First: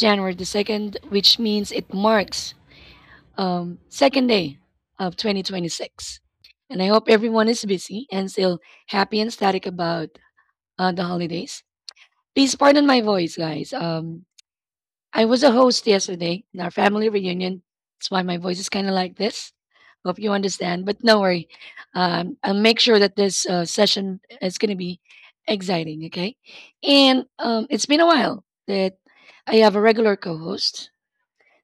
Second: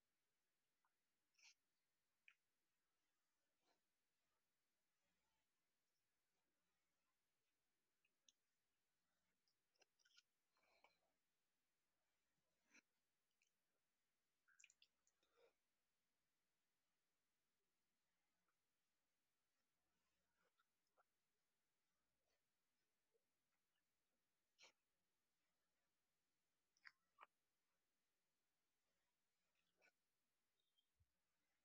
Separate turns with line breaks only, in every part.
January the 2nd, which means it marks second day of 2026. And I hope everyone is busy and still happy and static about the holidays. Please pardon my voice, guys. I was a host yesterday in our family reunion. That's why my voice is kind of like this. Hope you understand, but no worry. I'll make sure that this session is going to be exciting, okay? And it's been a while that I have a regular co host.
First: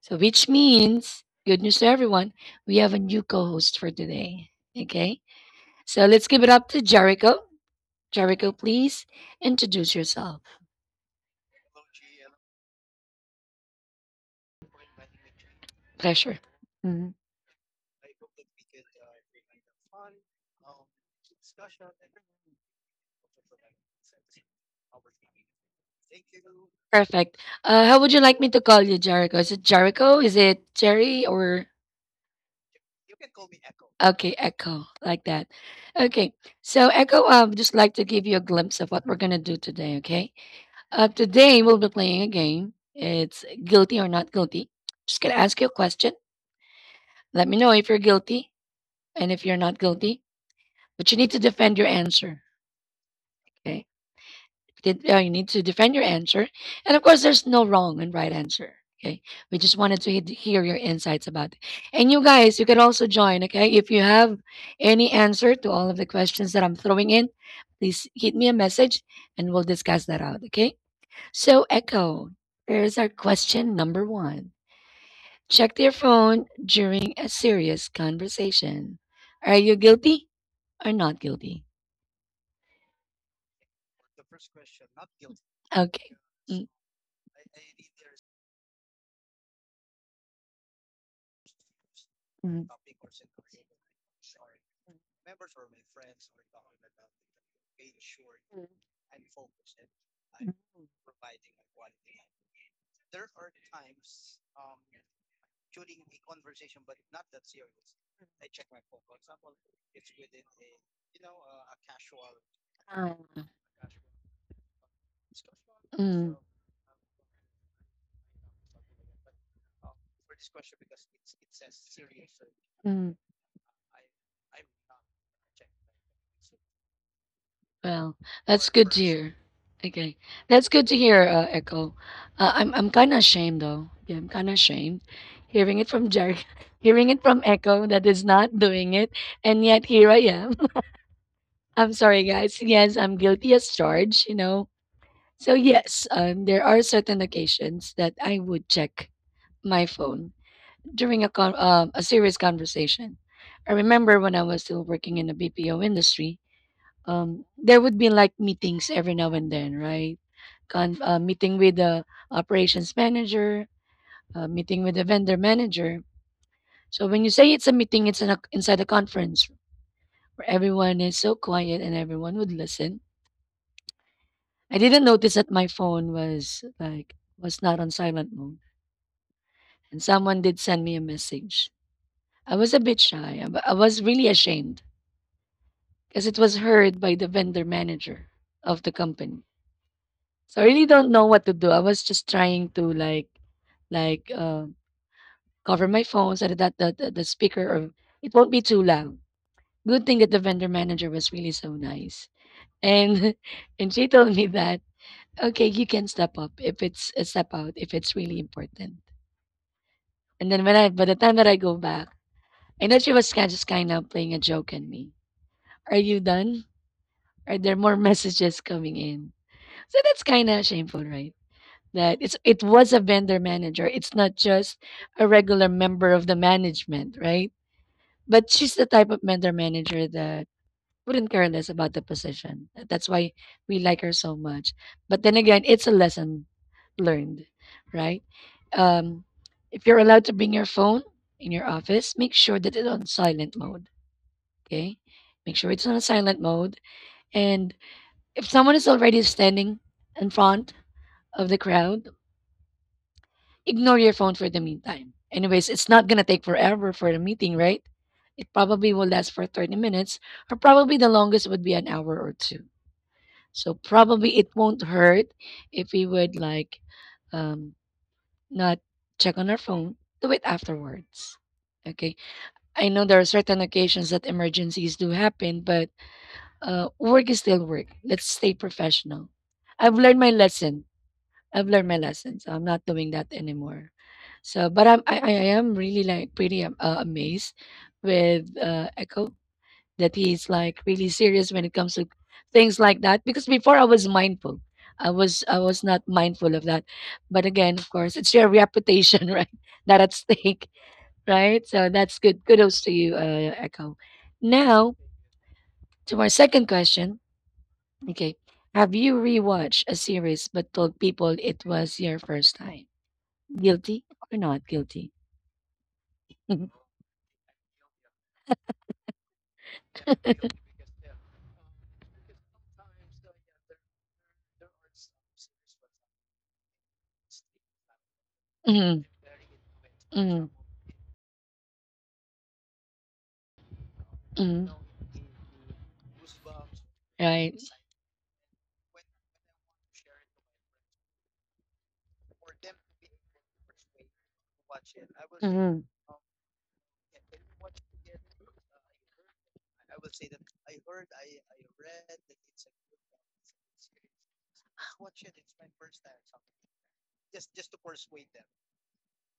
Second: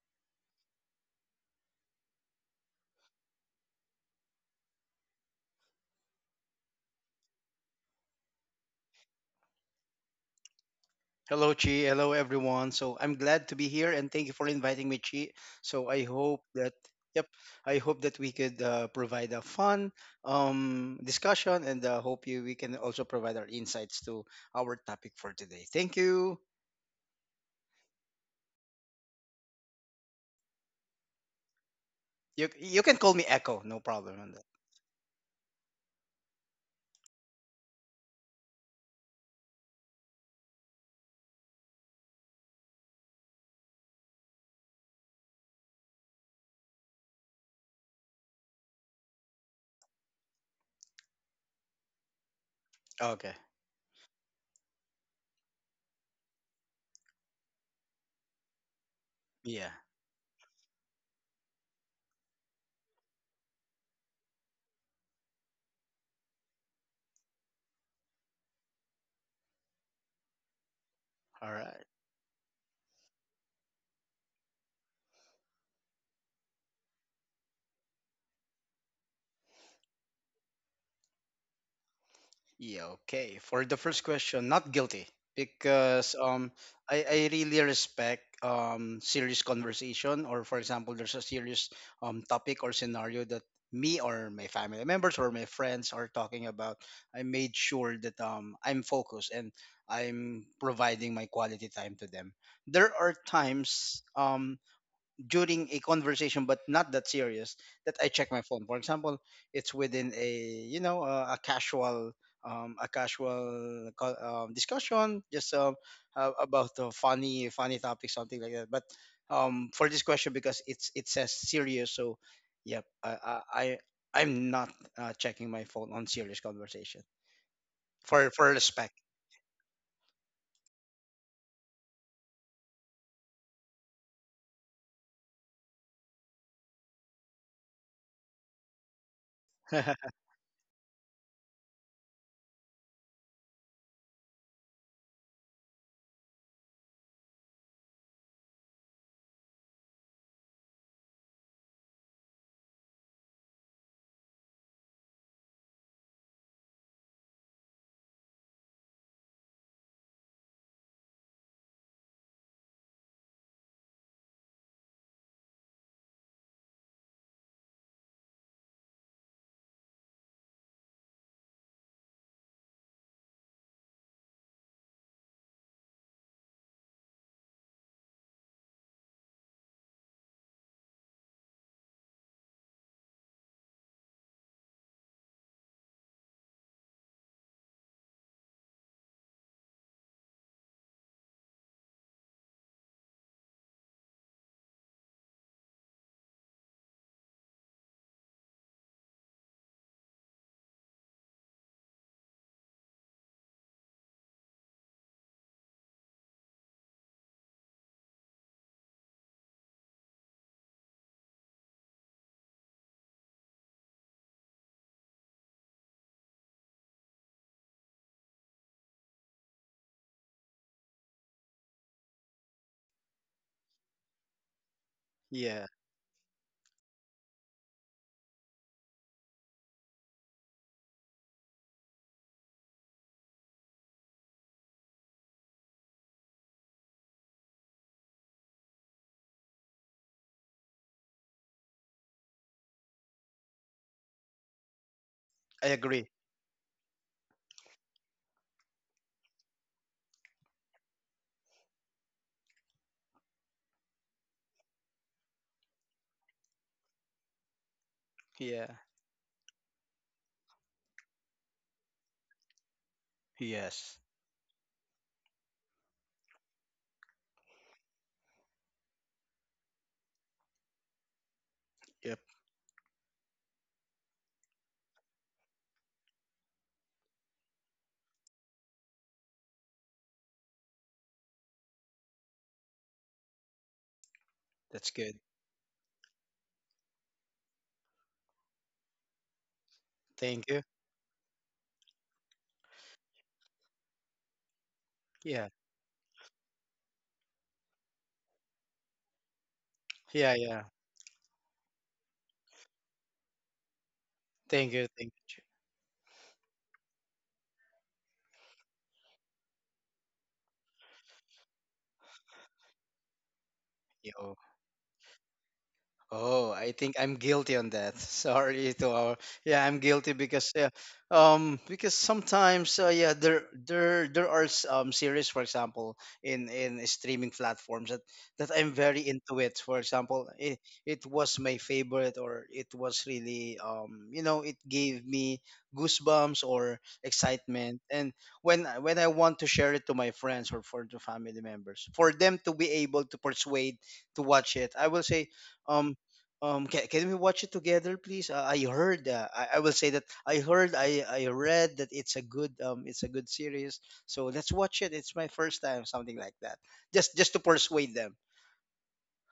So, which means, good news to everyone, we have a new co host for today, okay? So, let's give it up to Jericho. Jericho, please introduce yourself.
Hello, Chi. Hello, everyone. So I'm glad to be here, and thank you for inviting me, Chi. So I
Pleasure.
hope that yep, I hope that we could provide a fun discussion, and hope you we can also provide our insights to our topic for today. Thank you.
Perfect. How would you like me to call you, Jericho? Is it Jericho? Is it Jerry or
You can call me Echo, no problem on
okay,
that.
Echo, like that? Okay. So Echo, I would just like to give you a glimpse of what we're gonna do today. Okay. Today we'll be playing a game. It's guilty or not guilty. Just gonna ask you a question. Let me know if you're guilty and if you're not guilty. But you need to defend your answer.
Okay.
Okay. did you need to defend your answer, and of course there's no wrong and right answer, okay? We
Yeah.
just wanted to hear your insights about it. And you guys, you can also join, okay? If you have any answer to all of the questions that I'm throwing in, please hit me a message and we'll discuss that out, okay?
All
So
right.
Echo, here's our question number one. Check your phone during a serious conversation. Are you guilty or not guilty?
Yeah, okay. For the first question, not guilty
Okay.
because I really respect serious conversation, or for example there's a serious
Mm,
topic or scenario that me or my family members or my friends are talking about. I made sure that
mm,
I'm focused and I'm providing my quality time to them. There are times, during a conversation but not that serious, that I check my phone. For example, it's within a you know a casual co- discussion, just about the funny topic, something like that. But for this question, because it says serious, so yep, i
mm.
i, I i'm not checking my phone on serious conversation,
Well,
for
that's good
respect.
to hear. Okay, that's good to hear, Echo. I'm kind of ashamed though. Yeah, I'm kind of ashamed hearing it from Jerry, hearing it from Echo that is not doing it, and yet here I am. I'm sorry, guys. Yes, I'm guilty as charged. You know. So yes, there are certain occasions that I would check my phone during a a serious conversation. I remember when I was still working in the BPO industry, um, there would be like meetings every now and then, right? Meeting with the operations manager, meeting with the vendor manager. So when you say it's a meeting, it's inside a conference where everyone is so quiet and everyone would listen. I didn't notice that my phone was not on silent mode, and someone did send me a message. I was a bit shy. I was really ashamed because it was heard by the vendor manager of the company. So I really don't know what to do. I was just trying to like like um cover my phone so that the speaker or it won't be too loud. Good thing that the vendor manager was really so nice. And and she told me that okay, you can step out if it's really important. And then when I by the time that I go back, I know she was kind just kind of playing a joke on me. Are you done? Are there more messages coming in? So that's kind of shameful, right? that it's It was a vendor manager. It's not just a regular
Yeah.
member of the management, right? But she's the type of vendor manager that wouldn't care less about the position. That's why we like her so much. But then again, it's a lesson learned, right? Um, if you're allowed to bring your phone in your office, make sure that it's on silent mode. Okay, make sure
I
it's on
agree.
silent mode. And if someone is already standing in front of the crowd, ignore your phone for the meantime. Anyways, it's not going to take forever for the meeting, right? It
Yeah.
probably will last for 30 minutes, or probably the longest would be an hour or two. So
Yes.
probably it won't hurt if we would like um, not check on our phone. Do it afterwards. Okay.
Yep.
I know there are certain occasions that emergencies do happen, but work is still work. Let's stay professional. I've learned my lesson. I've learned my lesson, so I'm not doing that anymore. So, but
That's good.
I am really like pretty amazed with Echo that he's
Thank you.
like really serious when it comes to things like that. Because before I was mindful,
Yeah,
I was not mindful of that. But again, of course, it's your reputation, right? That at
yeah,
stake,
yeah.
right? So that's good. Kudos to you, Echo.
Thank
Now
you, thank you.
to our second question. Okay, have you rewatched a series but told people it was your first time? Guilty or
Jimmy.
not guilty?
Oh,
Mhm.
I think I'm guilty on that. Sorry to our Yeah, I'm guilty because, sometimes, there are, series, for example, in streaming platforms that I'm
Mhm.
very into it. For example,
Mhm.
it was my favorite, or it was really it
Mhm.
gave me goosebumps or
Right.
excitement, and when I want to share it to my friends, or for the family members, for them to be able to persuade to watch it, I will say.
Mm.
Um, can we watch it together, please? I heard. I will say that I heard. I read that it's a good series. So let's watch it. It's my first time, something like that. Just to persuade them.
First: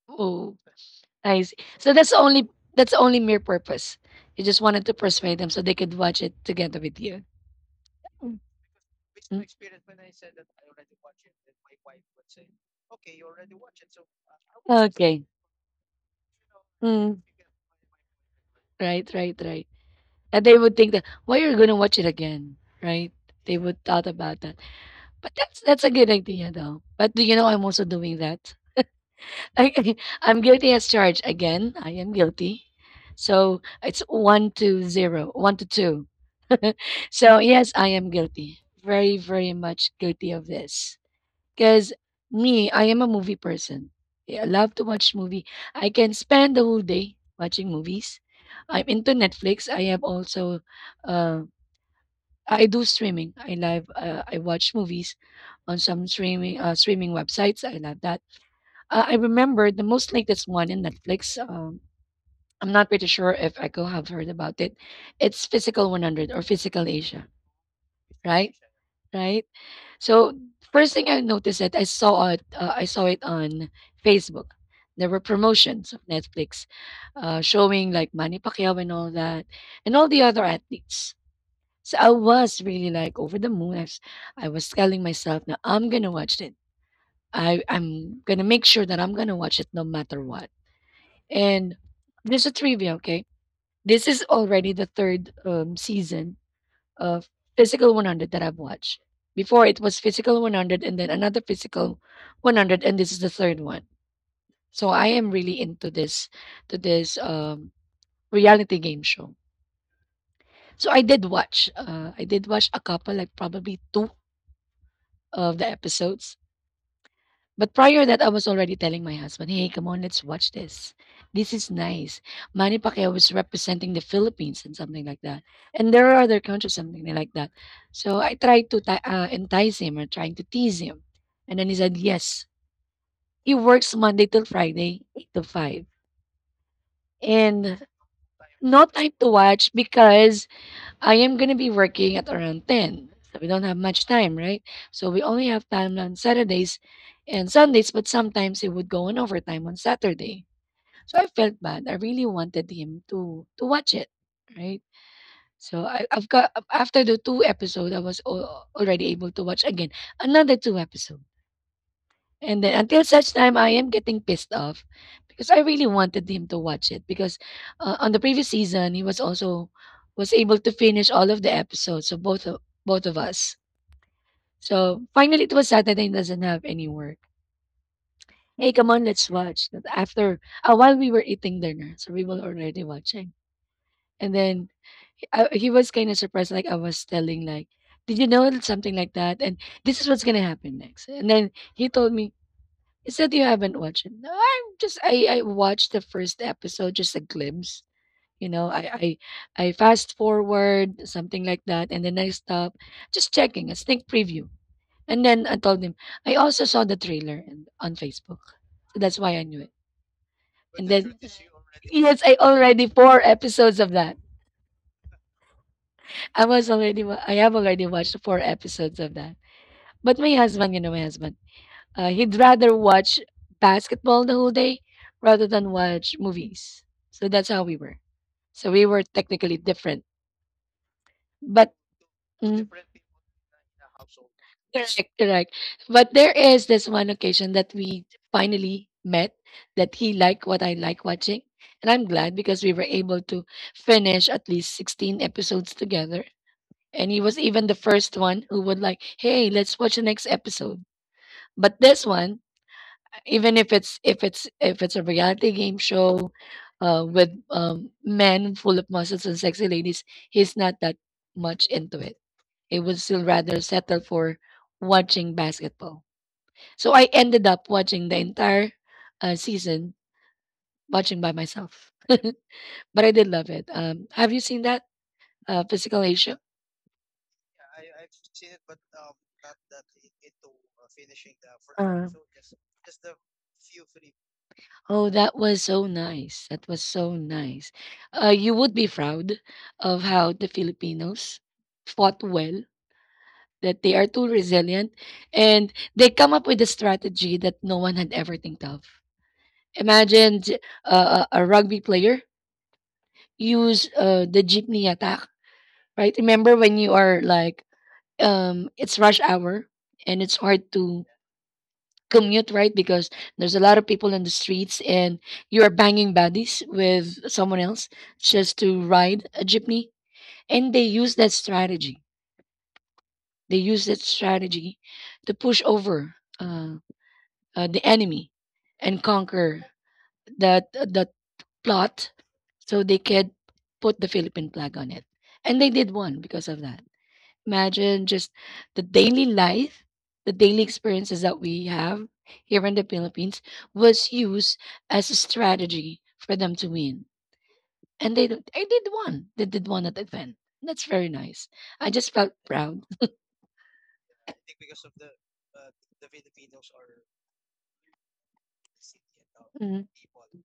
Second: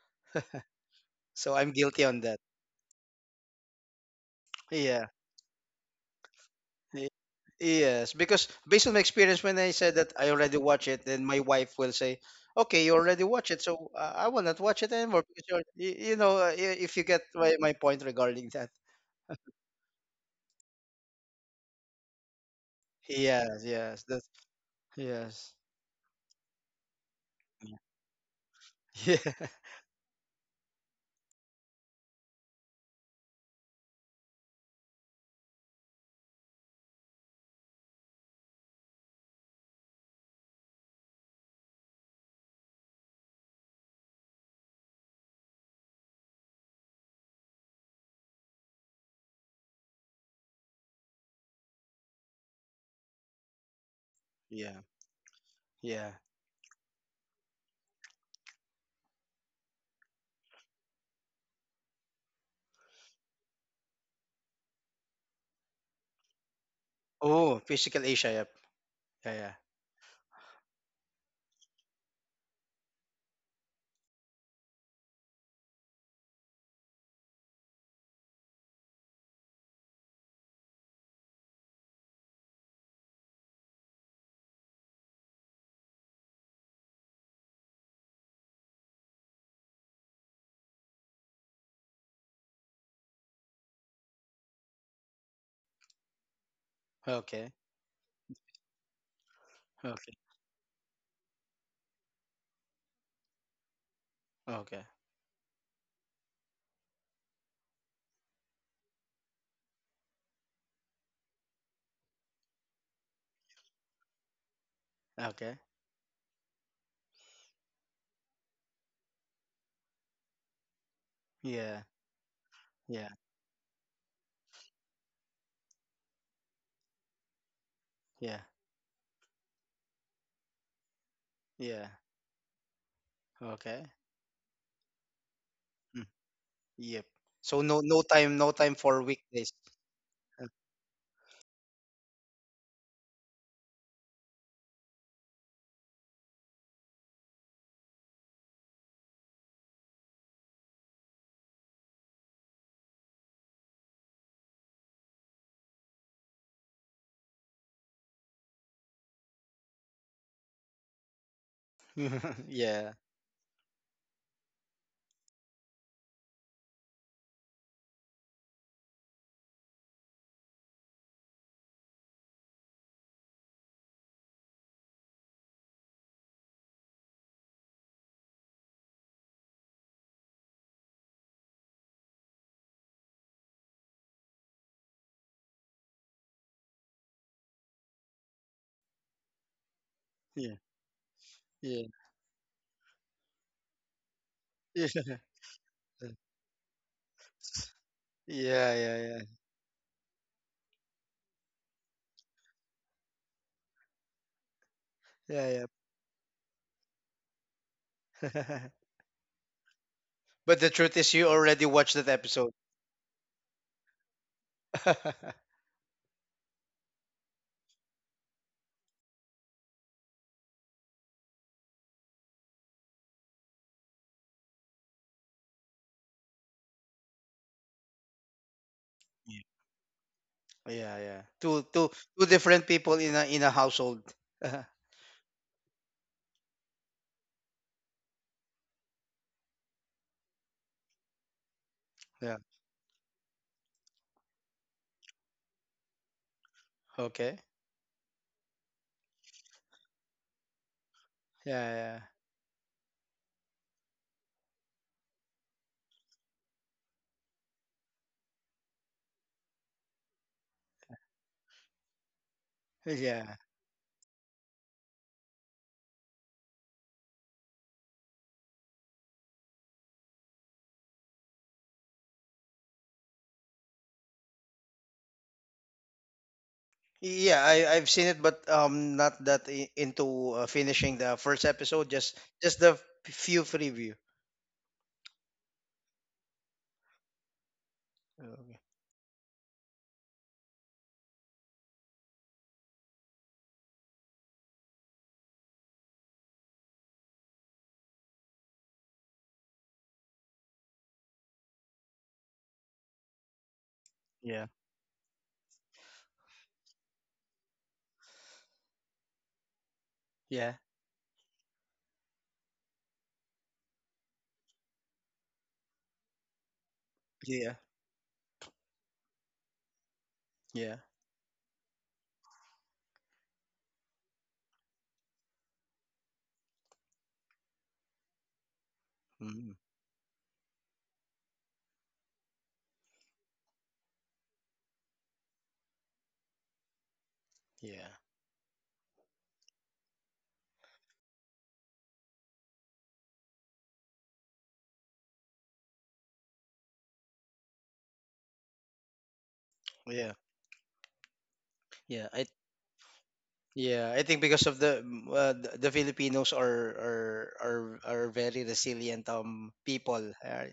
Oh, I
So
see.
I'm
So
guilty on that.
that's the only mere purpose. You just wanted to
Yeah.
persuade them so they could watch it together with
y-
you.
Yes, because based on my
Mm.
experience, when I said that I already watch it, then my wife will say, "Okay, you already watch it, so I will not watch it anymore."
Okay.
Because, you're, you know, I- if you get
Mm.
my point regarding that.
Right, right, right. And they would think that why you're gonna watch it again, right? They
Yes.
would
Yes.
thought
That's
about that. But
Yes.
that's a good idea though. But do you know I'm also doing that?
Yeah.
I, I I'm guilty as charged again. I am guilty. So it's one to zero, one to two. So yes, I am guilty. Very, very much guilty of this. Because me, I am a movie person. Yeah, I love to watch movie. I can spend the whole day watching movies. I'm into Netflix. I have also, uh, I do streaming. I live. I watch
Yeah.
movies on some
Yeah.
streaming websites. I love that. I remember the most latest one in Netflix. I'm not pretty sure if Echo have heard about it. It's Physical 100 or Physical Asia,
Oh, Physical Asia. Yep.
right?
Yeah.
Right.
Yeah.
So first thing I noticed that I saw it, I saw it on Facebook. There were promotions of Netflix showing like Manny Pacquiao and all that, and all the other athletes. So I was really like over the moon. I was telling myself, now I'm gonna watch this. I'm gonna make sure that I'm gonna watch it no matter what. And there's a trivia, okay? This is already the third season of
Okay.
Physical 100 that I've watched. Before it was
Okay.
Physical 100, and then another Physical 100, and this is the third one.
Okay.
So I am really into this to this reality game show. So I did watch. I did watch a couple, like probably two
Okay.
of the episodes. But prior that, I was already telling my husband, "Hey, come on, let's watch this. This is
Yeah.
nice." Manny
Yeah.
Pacquiao was representing the Philippines and something like that, and there are other countries something like that. So
Yeah.
I tried to entice him or trying to tease him, and then he
Yeah.
said yes. He
Okay.
works Monday till Friday, eight to five,
Mm. Yep. So no
and
no time no time
no
for
time to
weekdays.
watch because I am going to be working at around 10. So we don't have much time, right? So we only have time on Saturdays and Sundays, but sometimes it would go on overtime on Saturday. So I felt bad. I really wanted him to watch it, right? So I've got after the two episodes, I was already able to watch again another two episodes. And then
Yeah.
until such time, I am getting pissed off because I really wanted him to watch it because on the previous season he was also was able to finish all of the episodes of both of us. So finally, it was Saturday and doesn't have any work. Hey, come on, let's watch. But after while we were eating dinner, so we were already watching. And then he was kind of surprised, like I was telling, like, did you know something like that? And this is what's gonna
Yeah.
happen next. And then
Yeah.
he told me, it's that you haven't watched it. No, I'm
Yeah.
just I watched the first episode, just a glimpse. You know,
Yeah. Yeah. Yeah.
I fast forward something like that, and then I stop, just checking a sneak preview. And then I
Yeah.
told him I also saw the trailer and on Facebook,
Yeah.
so that's why I knew it.
But the
And
truth is,
then
you already watched that
yes, I
episode.
already four episodes of that. I was I have already watched four episodes of that. But my husband, you know, my husband. He'd rather watch basketball the whole day rather than watch movies. So that's how we were. So we were
Yeah.
technically different,
Yeah. Yeah.
but
Two different
mm,
people
correct,
in a household.
correct. But there is this one occasion that we finally met that he liked what I like watching, and I'm glad
Yeah.
because we were able to finish at least 16 episodes together. And he
Okay.
was even the first one who would like, hey, let's watch the next episode. But
Yeah.
this one, even if it's a reality game show with men full of muscles and sexy ladies, he's not that much into it. He
Yeah.
would still
Yeah.
rather settle for watching basketball. So I ended up watching the entire season watching by myself, but I did love it. Have you seen that Physical Asia?
Yeah, I've seen it, but not that into, finishing the first episode. Just few preview.
Oh, that was so nice. That was so nice. You
Okay.
would be proud of how the Filipinos fought well that they are too resilient and they come up with a strategy that no one had ever think of. Imagine a rugby player use the
Yeah,
jeepney attack, right? Remember when you are like, it's rush hour and it's
yeah,
hard to commute, right? Because there's a lot of people in the streets and you are banging bodies with
yeah,
someone else just to ride a jeepney. And
yeah,
they use that strategy. They use that strategy to push over the enemy and
mm,
conquer that plot so they could put the Philippine flag on it. And they did one because of that.
yeah,
Imagine just the daily life, the daily experiences that we have here in the Philippines was used as a strategy for them to win. And they did one. They did one at the
yeah,
event. That's very nice. I
yeah.
just
I
felt proud.
Yeah, I think because of the, the Filipinos are are are are very resilient people.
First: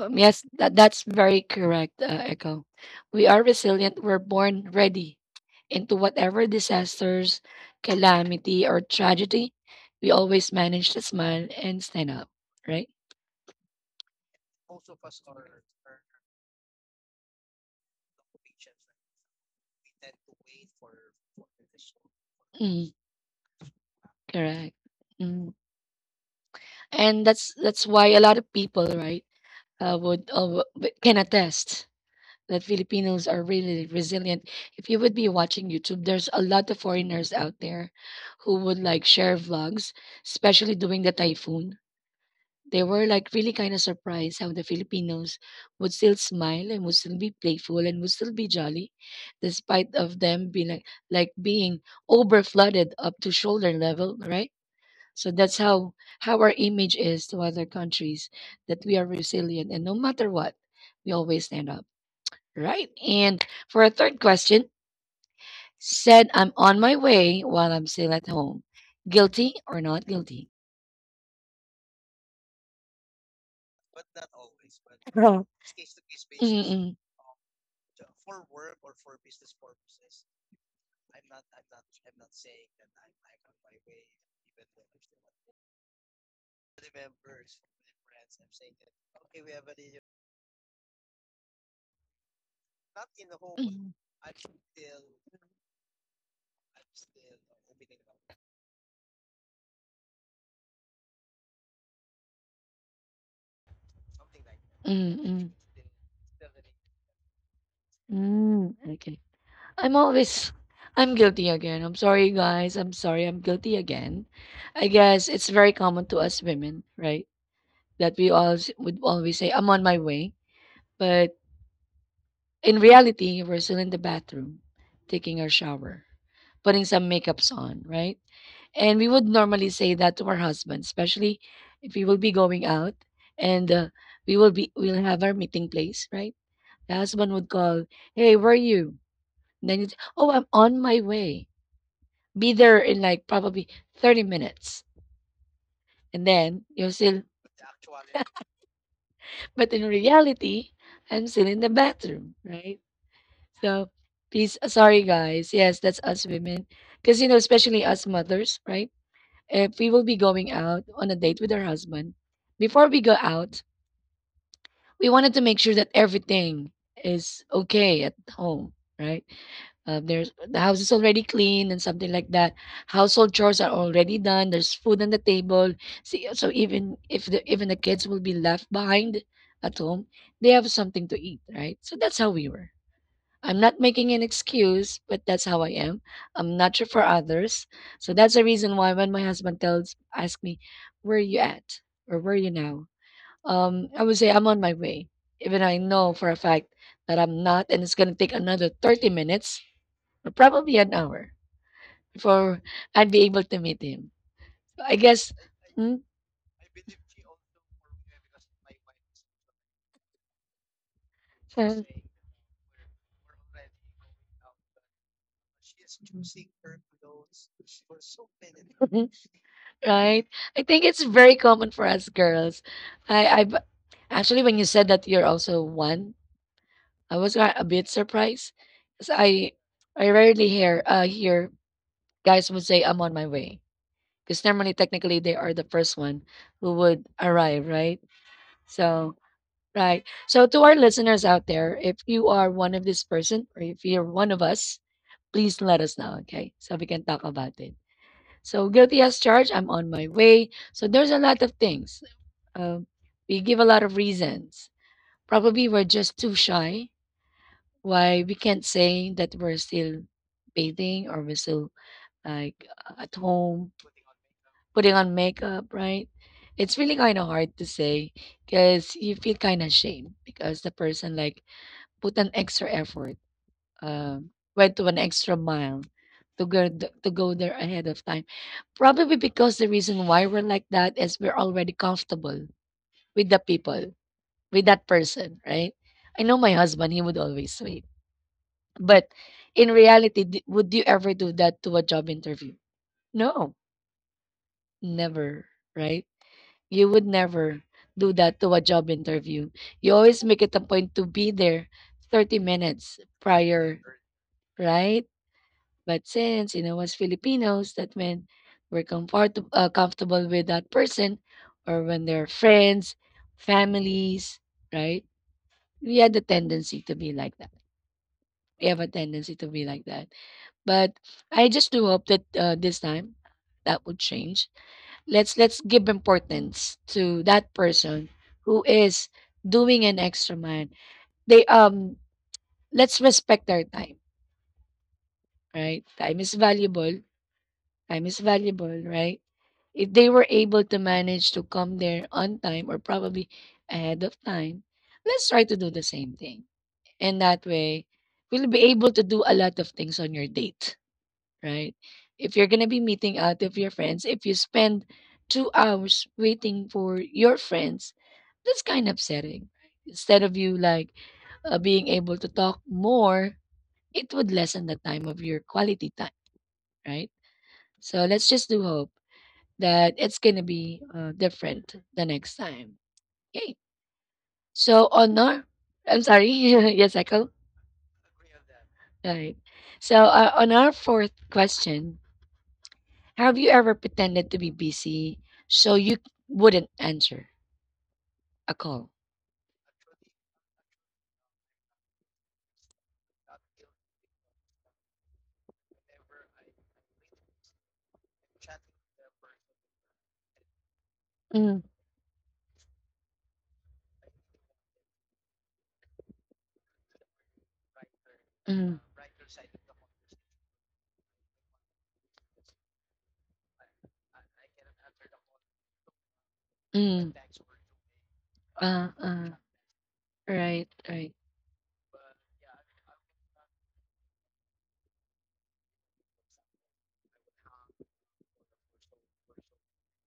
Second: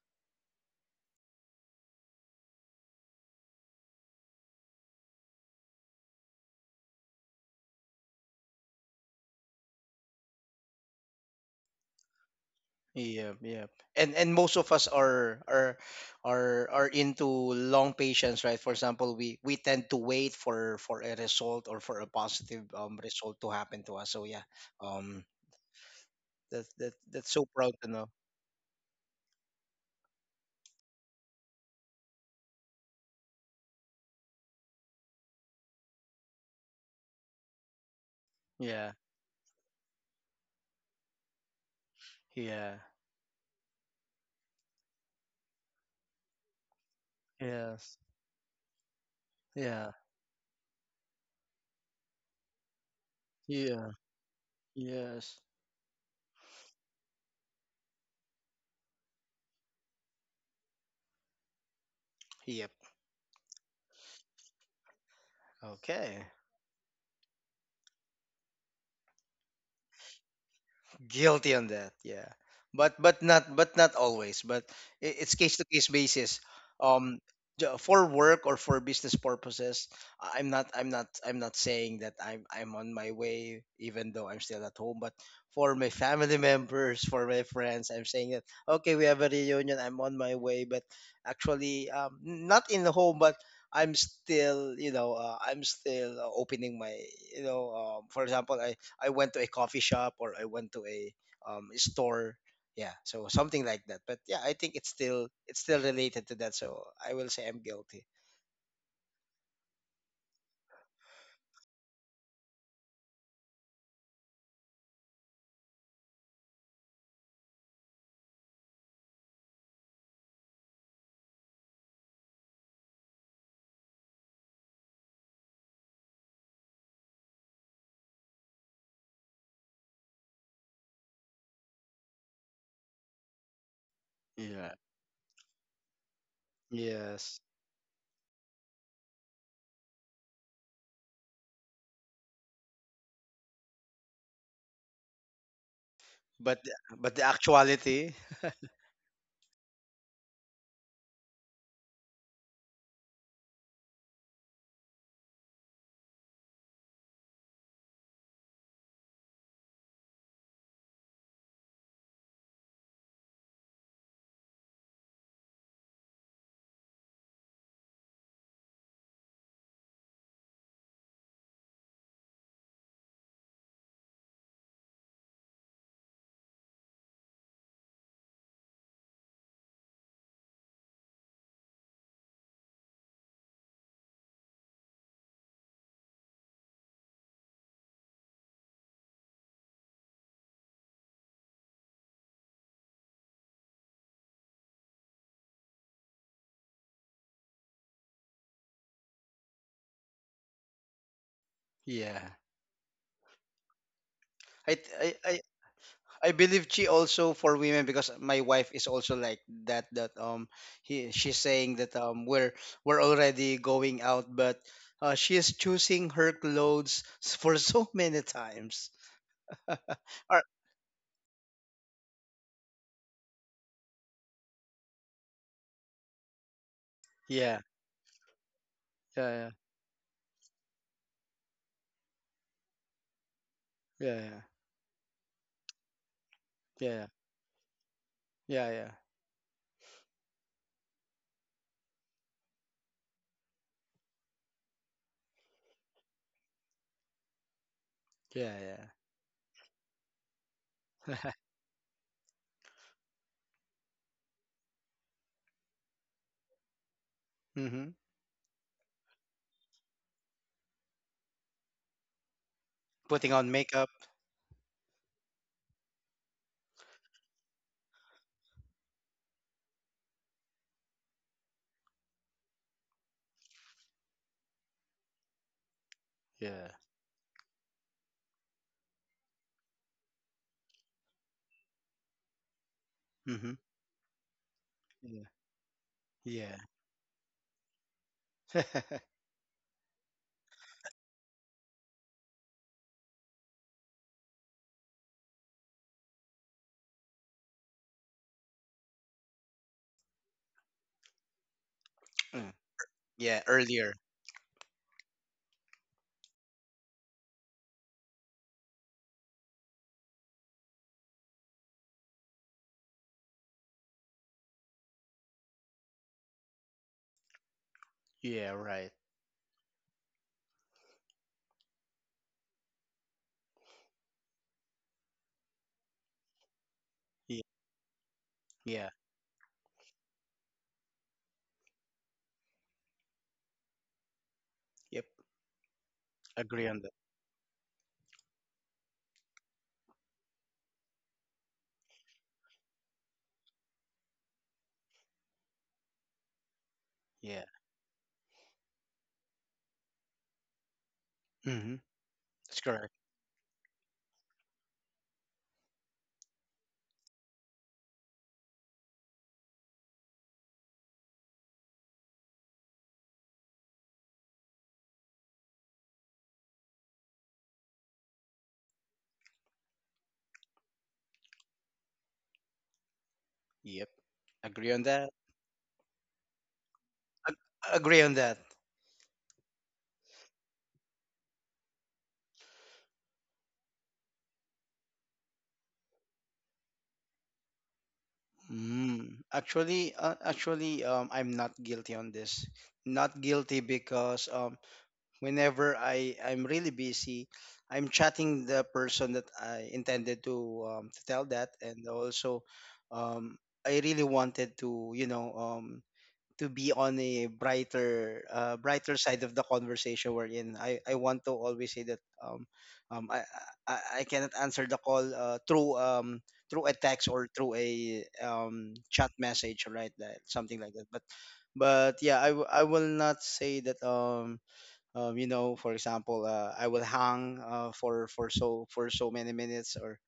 Yes, that's very correct, Echo. We are resilient. We're born ready into whatever disasters, calamity, or tragedy. We always manage to smile and stand up, right?
Yeah, yeah. And most of us are into long patience, right? For example, we tend to wait for a result, or for a positive
Mm,
result to happen to us. So yeah,
correct.
um,
Mm. And
that's so
that's
proud
that's
to
why
know.
a lot of people, right, uh, would uh, w- can attest that Filipinos are really resilient. If you would be watching YouTube, there's a lot of foreigners out there who would
Yeah,
like share vlogs, especially during the typhoon.
yeah,
They were like really kind of surprised how the Filipinos would still smile and would still be playful
yes,
and would still be jolly,
yeah,
despite of them being like being over flooded up to shoulder
yeah,
level, right? So
yes,
that's how our image is to other countries that we are resilient and no matter what, we always stand up,
yep.
right? And for a third question,
Okay.
said I'm on my way while I'm still at home, guilty or not guilty?
Guilty on that, yeah. But not always, it's case to case basis.
Mm-mm.
um for work or for business purposes, I- I'm not I'm not I'm not saying that I'm on my way even though I'm still at home, but for my family members, for my friends, I'm saying that, okay, we have a reunion, I'm on my way, but actually, not in the home, but I'm still opening my, you know for example, I went to a coffee shop, or I went to a, store. Yeah, so something like that. But yeah, I think
Mm, mm,
it's still related to that. So I will say I'm guilty.
mm, okay. I'm always, I'm guilty again. I'm sorry, guys. I'm sorry. I'm guilty again. I guess it's very common to us women, right? That we all would always say, I'm on my way. But in reality, we're still in the bathroom, taking our shower, putting some makeups on, right? And we would normally say that to our husband, especially if we will be going out and we will be
Yeah.
we'll have our meeting place, right? The husband
Yes.
would call, "Hey, where are you?" And then you'd, "Oh, I'm on my way. Be there in like probably 30 minutes." And then
But the-
you're still,
but the actuality.
But in reality, I'm still in the bathroom, right? So please, sorry guys. Yes, that's us women. Because, you know, especially us mothers, right? If we will be going out on a date with our husband, before we go out, we wanted to make sure that everything is okay at home, right? There's the house is already clean and something like that. Household chores are already done. There's food on the table. See, so even if even the kids will be left behind at home, they have something to eat, right? So that's how we were. I'm not making an excuse, but that's how I am. I'm not sure for others. So that's the reason why when my husband tells ask me, "Where are you at?" or "Where are you now?" I would say I'm on my way, even I know for a fact that I'm not, and it's gonna take another 30 minutes or probably an hour
Yeah.
before I'd be able to meet him.
I
I
th-
guess. Hmm?
I believe she also for women, because my wife is also like that, that he she's
Uh,
saying that we're already going out, but she is choosing her clothes, for so many times.
right?
Or-
I think it's very common for us girls. I, I b- Actually when you said that you're also one, I was a
Yeah.
bit surprised 'cause I
Yeah.
I rarely hear guys would say, I'm on my way. Because
Yeah,
normally, technically, they are the first one who would
yeah,
arrive, right?
yeah, yeah,
So, right. So, to our listeners out there, if you are one of this person or if you're one of us, please let us know, okay? So we can talk about it. So,
yeah,
guilty as charged, I'm on my way. So, there's a
yeah.
lot of things. Um, we give a lot of reasons. Probably we're just too shy
Hmm.
why we can't say that we're still bathing or we're still like at
Putting on
home
makeup.
putting on makeup, right? It's really kind of hard to say because you feel kind of ashamed because the person like put an extra effort, um, went to an extra mile to go
Yeah.
to go there ahead of time. Probably because the reason why we're like that is we're already comfortable with the
Hmm.
people, with that
Yeah.
person, right? I know my
Yeah.
husband; he would always wait, but in reality, would you ever do that to a job interview? No, never, right? You would never do that to a job interview. You always make it a point to be there 30
Mm.
minutes
Yeah.
prior,
Earlier.
right? But since, you know, as Filipinos, that meant we're comfortable with that person or when they're friends, families, right? We had the tendency to be like that.
Yeah.
We have a
Right.
tendency to be like that. But I just do hope that this time that would change. Let's give importance to
Yeah.
that person who
Yeah.
is doing an extra mile. They, um, let's respect their time,
Yep.
right? Time is
Agree on
valuable.
that.
Time is valuable, right? If they were able to manage to come there on time or probably ahead of time, let's try to do the same thing, and that
Yeah.
way we'll be able to do a lot of things on your date, right?
Hmm.
If you're
That's
gonna be
correct.
meeting out of your friends, if you spend 2 hours waiting for your friends, that's kind of upsetting, right? Instead of you like being able to talk more, it would lessen the time of your quality time, right? So let's just do hope that it's gonna be different the next time. Okay.
Yep. Agree on
So
that.
on our, I'm sorry, yes, Echo.
Agree on that.
All right. So on our fourth question, have you ever pretended to be busy so you wouldn't answer a call?
Mm. Actually, I'm not guilty on this. Not guilty because, whenever I'm really busy, I'm chatting the person that I intended to, to tell
Mm,
that, and also, um, I really wanted to, to be on a brighter,
mm,
brighter side of the conversation we're in. I want to always say that, um, I, I cannot answer the call, through, through a text,
mm.
or through a,
Uh,
chat
uh,
message, right? That something
right,
like that, but.
right.
But yeah, I will not say that, for example, I will hang, for so many minutes, or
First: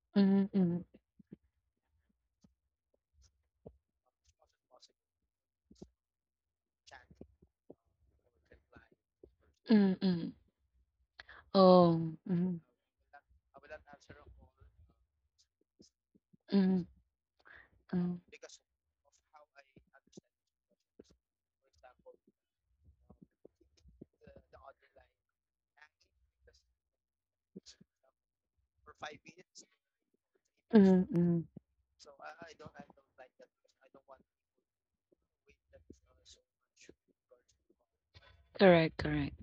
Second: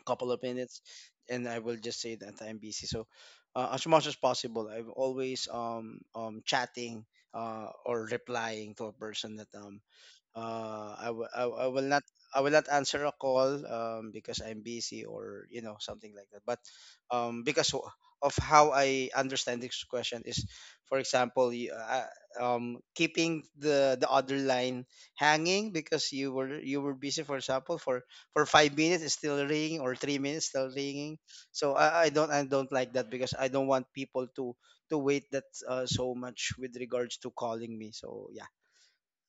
a couple of
Mm,
minutes,
mm,
and I will just say that I'm busy. So as much as possible, I'm always, chatting, or replying to a person that,
mm, mm.
I, w- I will not,
Oh, mm,
answer a call, because I'm busy, or you know something like that. But,
mm,
because
mm.
of how I understand this question is, for example, you, keeping the other line hanging because you were busy. For example, for 5 minutes it's still ringing, or 3 minutes still ringing.
Mm-mm.
So I don't like that, because I don't want people to wait that, so much, with regards to calling me. So yeah.
Correct, correct.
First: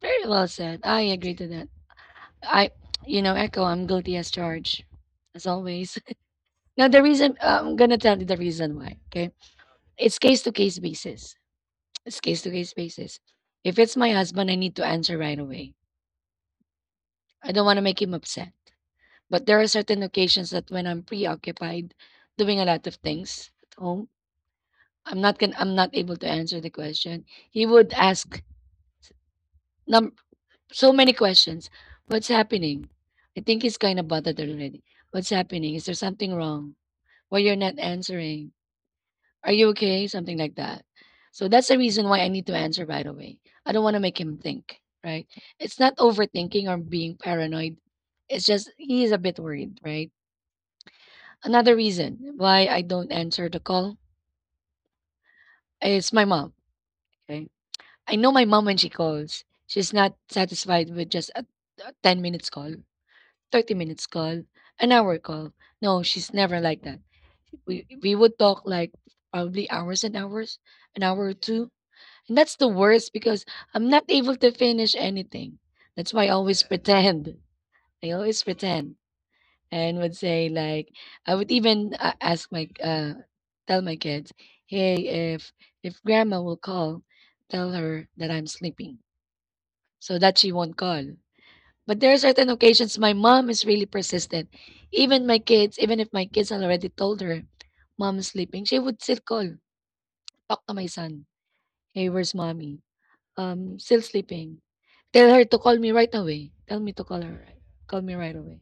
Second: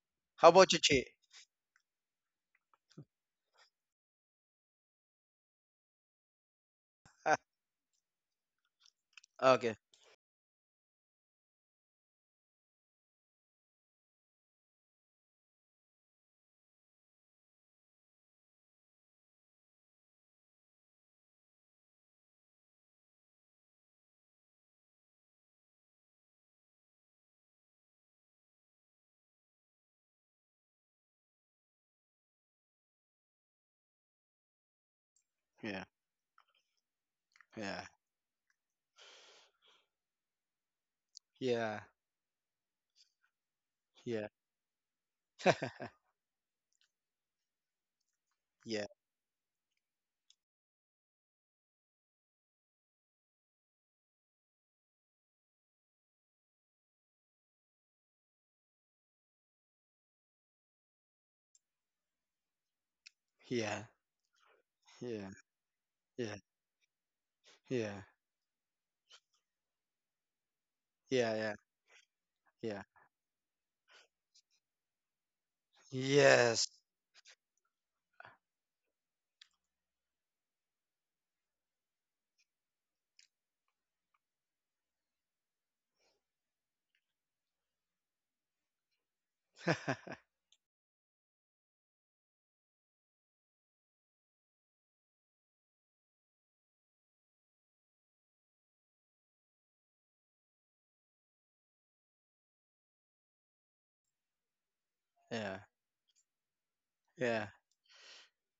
Very well
How about
said.
you,
I
Chi?
agree to that. I, you know, Echo, I'm guilty as charged, as always. Now, the reason, I'm going to tell you the reason why, okay?
Okay.
It's case to case basis. It's case to case basis. If it's my husband, I need to answer right away. I don't want to make him upset. But there are certain occasions that when I'm preoccupied doing a lot of things at home, I'm not able to answer the question. He would ask num- so many questions. What's happening? I think he's kind of bothered already. What's happening? Is
Yeah.
there something wrong? Why you're not
Yeah.
answering? Are you okay? Something like that. So that's the
Yeah.
reason why I need to answer right away. I don't want to make
Yeah.
him think, right? It's not overthinking or being paranoid. It's just he is a bit worried, right? Another reason why I don't answer the call is my mom. Okay. I know my mom when she calls, she's not satisfied with just a 10 minutes call, 30
Yeah.
minutes call, an hour
Yeah.
call. No, she's
Yeah.
never like that. we
Yeah.
we would talk like probably hours and hours, an hour
Yeah.
or
Yeah. Yeah.
two, and that's the
Yeah.
worst because I'm not able to finish anything. That's why I always
Yes.
pretend. I always pretend and would say like I would even ask my tell my kids, "Hey, if grandma will call, tell her that I'm sleeping so that she won't call." But there are certain occasions my mom is really persistent. Even my kids, even if my kids had already told her, "Mom is sleeping," she would still call, talk to my son, "Hey, where's mommy?" Still sleeping. Tell her to
Yeah.
call me right away. Tell me to call her
Yeah.
right Call me right away.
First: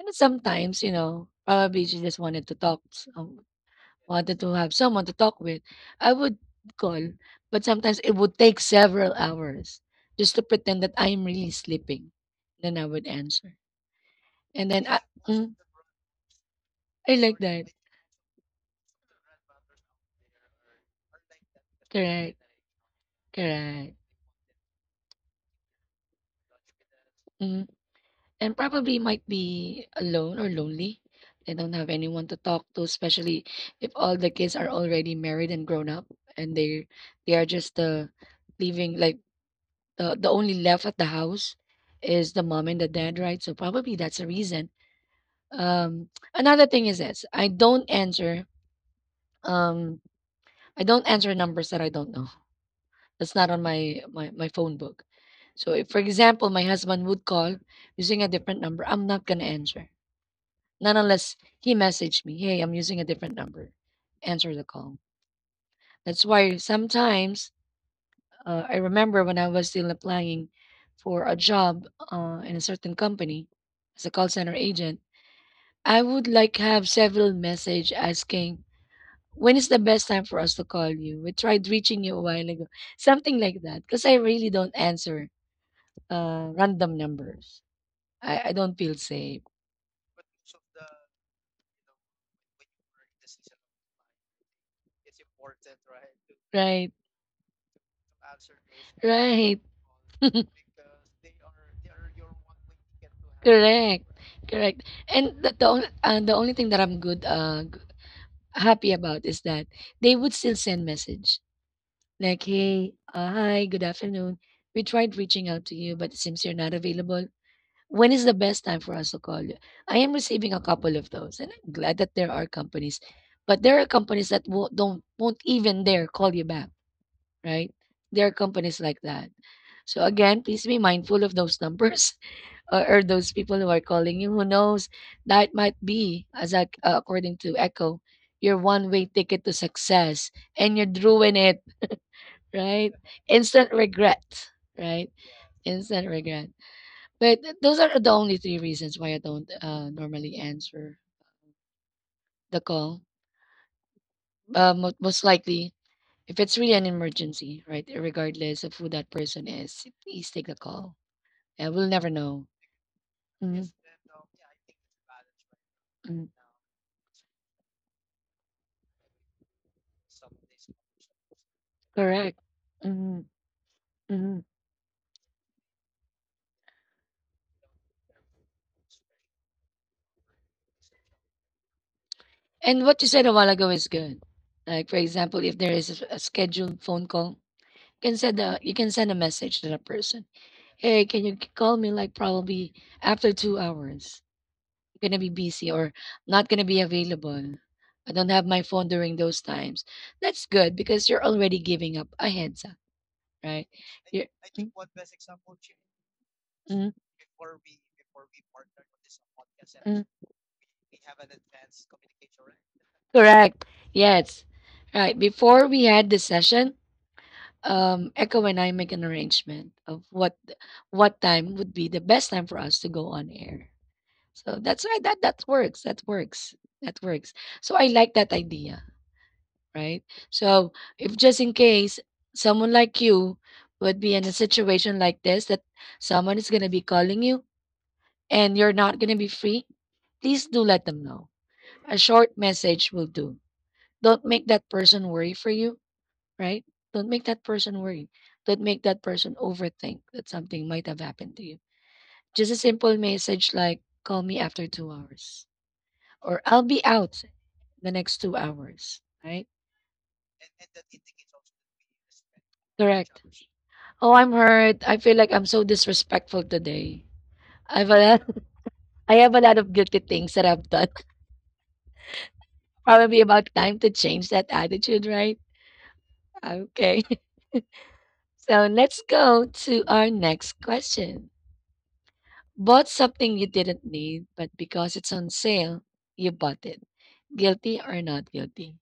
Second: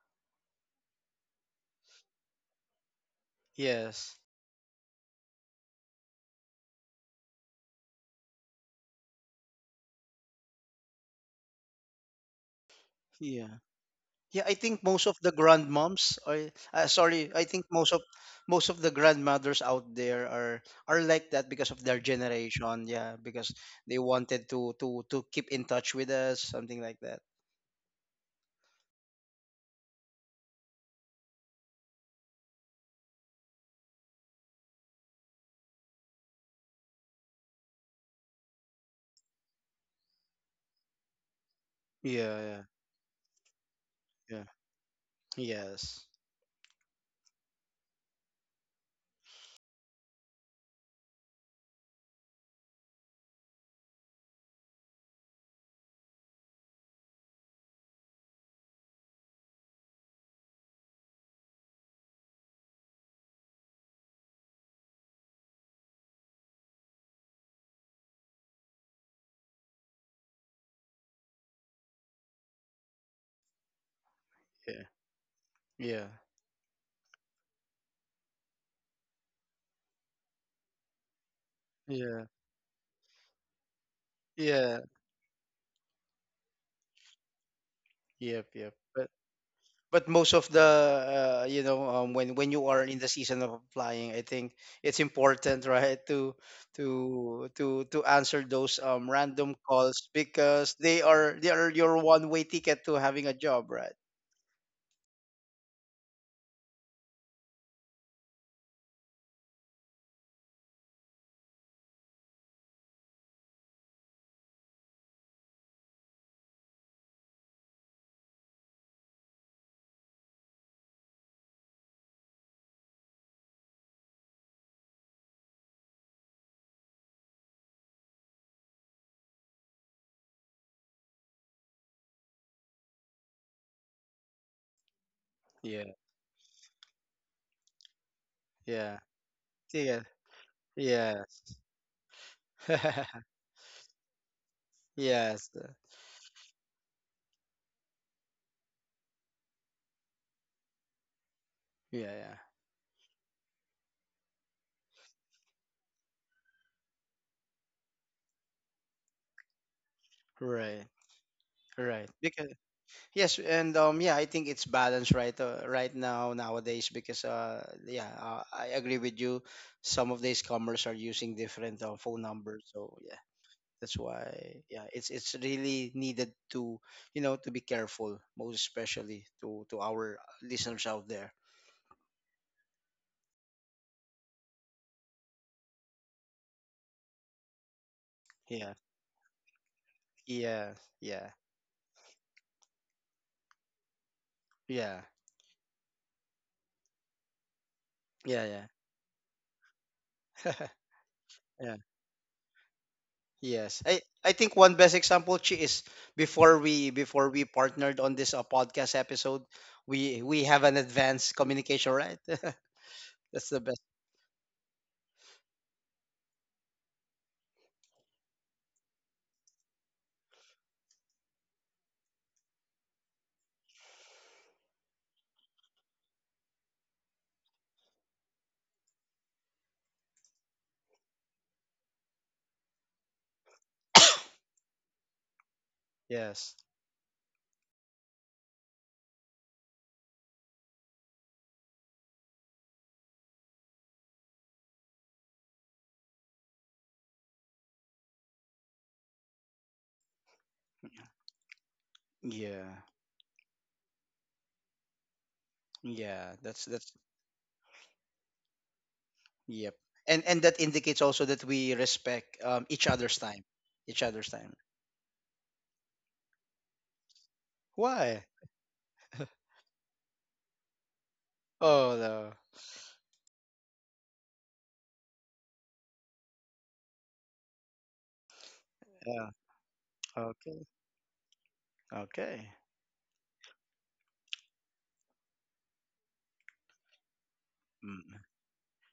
And then sometimes, you know, probably she just wanted to talk,
Yes.
wanted to have someone to talk with. I would call, but sometimes it would take several hours just to pretend that I'm really sleeping. Then I would answer.
Yeah. Yeah. I
And
think
then I,
most of the
mm,
grandmoms, or
I
sorry,
like
I think
that.
most of the grandmothers out there are like that, because of their
Correct.
generation. Yeah. Because they
Correct.
wanted to keep in touch with us, something like that.
Mm-hmm. And probably might be alone or lonely. They don't have anyone to talk to, especially if all the kids are already married and grown up and they are just leaving like the only left at the house
Yeah.
is the
Yeah.
mom and the dad, right? So probably that's a
Yeah.
reason.
Yes.
Another thing is this. Um I don't answer numbers that I don't know. That's not on my phone book. So if for example my husband would call using a different number, I'm not gonna answer. Not unless he messaged me, "Hey, I'm using a different number. Answer the call." That's why sometimes I remember when I was still applying for a job in a certain company as a call center
Yeah.
agent,
Yeah.
I would like have several message asking, "When is the best time for us to call you? We tried reaching
Yeah.
you a while ago." Something like that, because I really
Yeah.
don't answer random numbers.
Yep,
I
yep.
don't
But,
feel safe,
most of the, when you are in the season of applying, I think it's important, right,
right?
to answer those, random
Right.
calls, because they are your one-way ticket to having a job, right?
Correct. Correct. And the only thing that I'm good happy about is that they would still send message like, "Hey, hi, good afternoon. We tried reaching out to you, but it seems you're not available. When is the best time for us to call you?" I am receiving a couple of those, and I'm glad that there are companies, but there are companies that won't even dare call you back, right? There are companies like that. So again, please be mindful of those numbers or those people who are calling you who knows that
Yeah,
might be as according to Echo your
yeah,
one way ticket to
yeah,
success and you'd
yes,
ruin it, right? Instant regret, right,
yes,
instant regret. But those are the only three reasons why I don't normally answer
yeah, yeah.
the call. Most likely if it's really an emergency, right, regardless of who that person is, please take the
Right,
call and we'll
right.
never
Because
know.
Yes, and,
Mhm.
yeah, I think it's balanced, right now, nowadays, because, I agree with you. Some of these commerce are using different, phone
Correct.
numbers, so yeah,
Mhm,
that's
mhm.
why, yeah, it's really needed, to you know to be careful, most especially, to our listeners out there.
And what you said a while ago is good. Like for example, if there is a scheduled phone call, you can send a
Yeah,
you can send a message to that person.
yeah,
Hey,
yeah,
can you call me like probably after 2 hours?
yeah,
I'm gonna be busy or not gonna be available. I don't have
yeah,
my phone during those times. That's
yeah,
good because you're already
yeah.
giving up a heads up,
Yes.
right?
I
You're,
think one best example, Chi, is, before we partnered on this, podcast episode, we have an advanced communication, right? That's the
correct.
best.
Yes. Right. Before we had this session, Echo and I make an arrangement of what time would be the best time for us to go on air. So that's right. That that works. That works. That works. So I like that idea. Right. So if just in case someone like you would be in a situation like this that someone
Yes.
is gonna be calling you and you're not gonna be free, please do let them know. A short message will do. Don't make that person worry for you, right? Don't make that person worry. Don't make that person overthink that something might have happened to you. Just a
Yeah.
simple message like, call me after 2 hours,
Yeah.
or I'll
That's
be out the next 2 hours, right?
yep. And that indicates also that we respect, each other's
Correct.
time. Each
Oh,
other's
I'm
time.
hurt. I feel like I'm so disrespectful today. I've a
Why?
lot, I have a lot of guilty things that I've done.
Oh no.
Probably about time to change that attitude, right? Okay. So let's
Yeah.
go to our next
Okay.
question.
Okay.
Bought something you didn't need, but because it's on sale, you bought it. Guilty or
Mm-hmm.
not guilty?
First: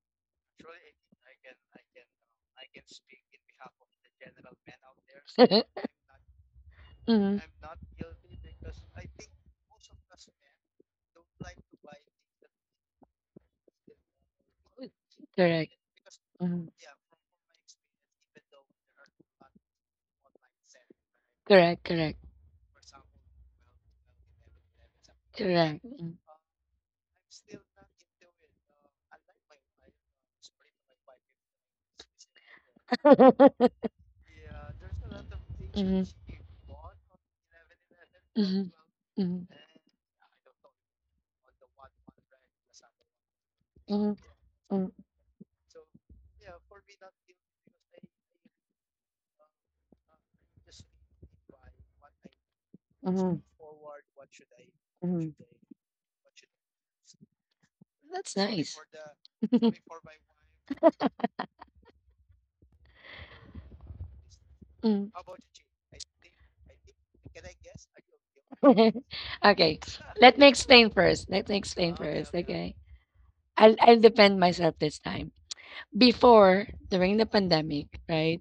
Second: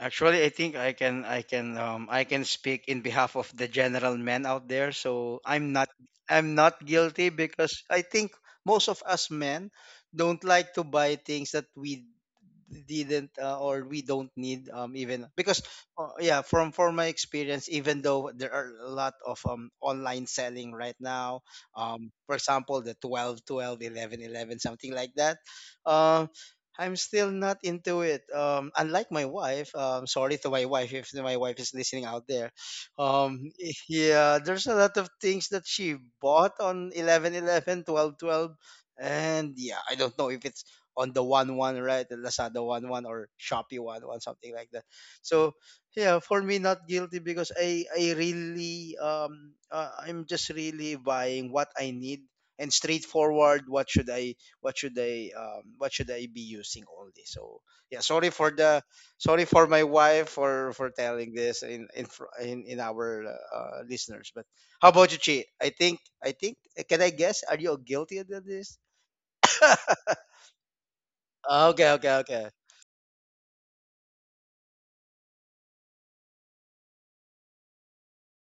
Actually, I think I can, I can speak in behalf of the general men out there. So I'm not guilty,
I'm
because I think most of us men don't like to buy things that we didn't, or we don't need, even because, yeah, from my experience. Even though there are a lot of, online selling
are
right now, for example, the 12.12 11.11, something like that,
11, 11, 12,
um I'm still not into it. Unlike my wife, sorry to my wife if my wife is listening out there. Um, yeah, there's a lot of things that she bought on 11/11 12/12
mm-hmm.
and yeah, I don't know if it's on the one one, right, the lazada one one or shopee one one something like that. So yeah, for me, not guilty because I really I'm just really buying what I need and straightforward. What should I be using all this. So yeah, sorry for my wife for telling this in our listeners. But how about
Mm.
you, Chi? I think can I guess, are you guilty of this?
Okay, let me explain first. Let me
Oh, okay,
explain, ah,
okay,
first.
okay.
Okay, I'll defend myself this time. Before, during the pandemic, right?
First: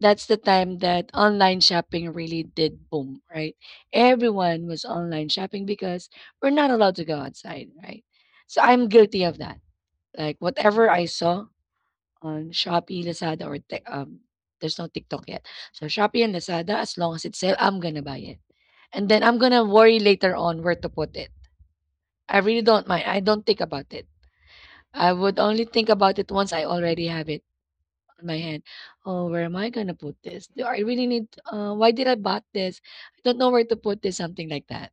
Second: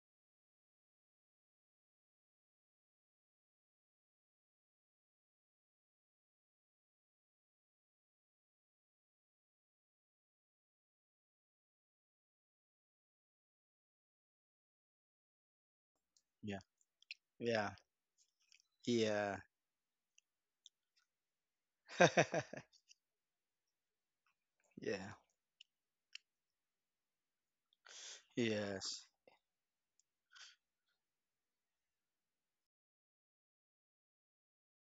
That's the time that online shopping really did boom, right? Everyone was online shopping because we're not allowed to go outside, right? So I'm guilty of that. Like whatever I saw on Shopee, Lazada, or there's no TikTok yet. So Shopee and
Yeah,
Lazada, as long as it's sale,
yeah,
I'm gonna buy it and then
yeah,
I'm gonna worry later on where to put it. I really don't mind. I don't think about it. I
yeah,
would only think about it once I already have it on my hand.
yes,
Oh, where am I gonna put this? Do I really need? Why did I bought this? I don't know where to put this. Something like that.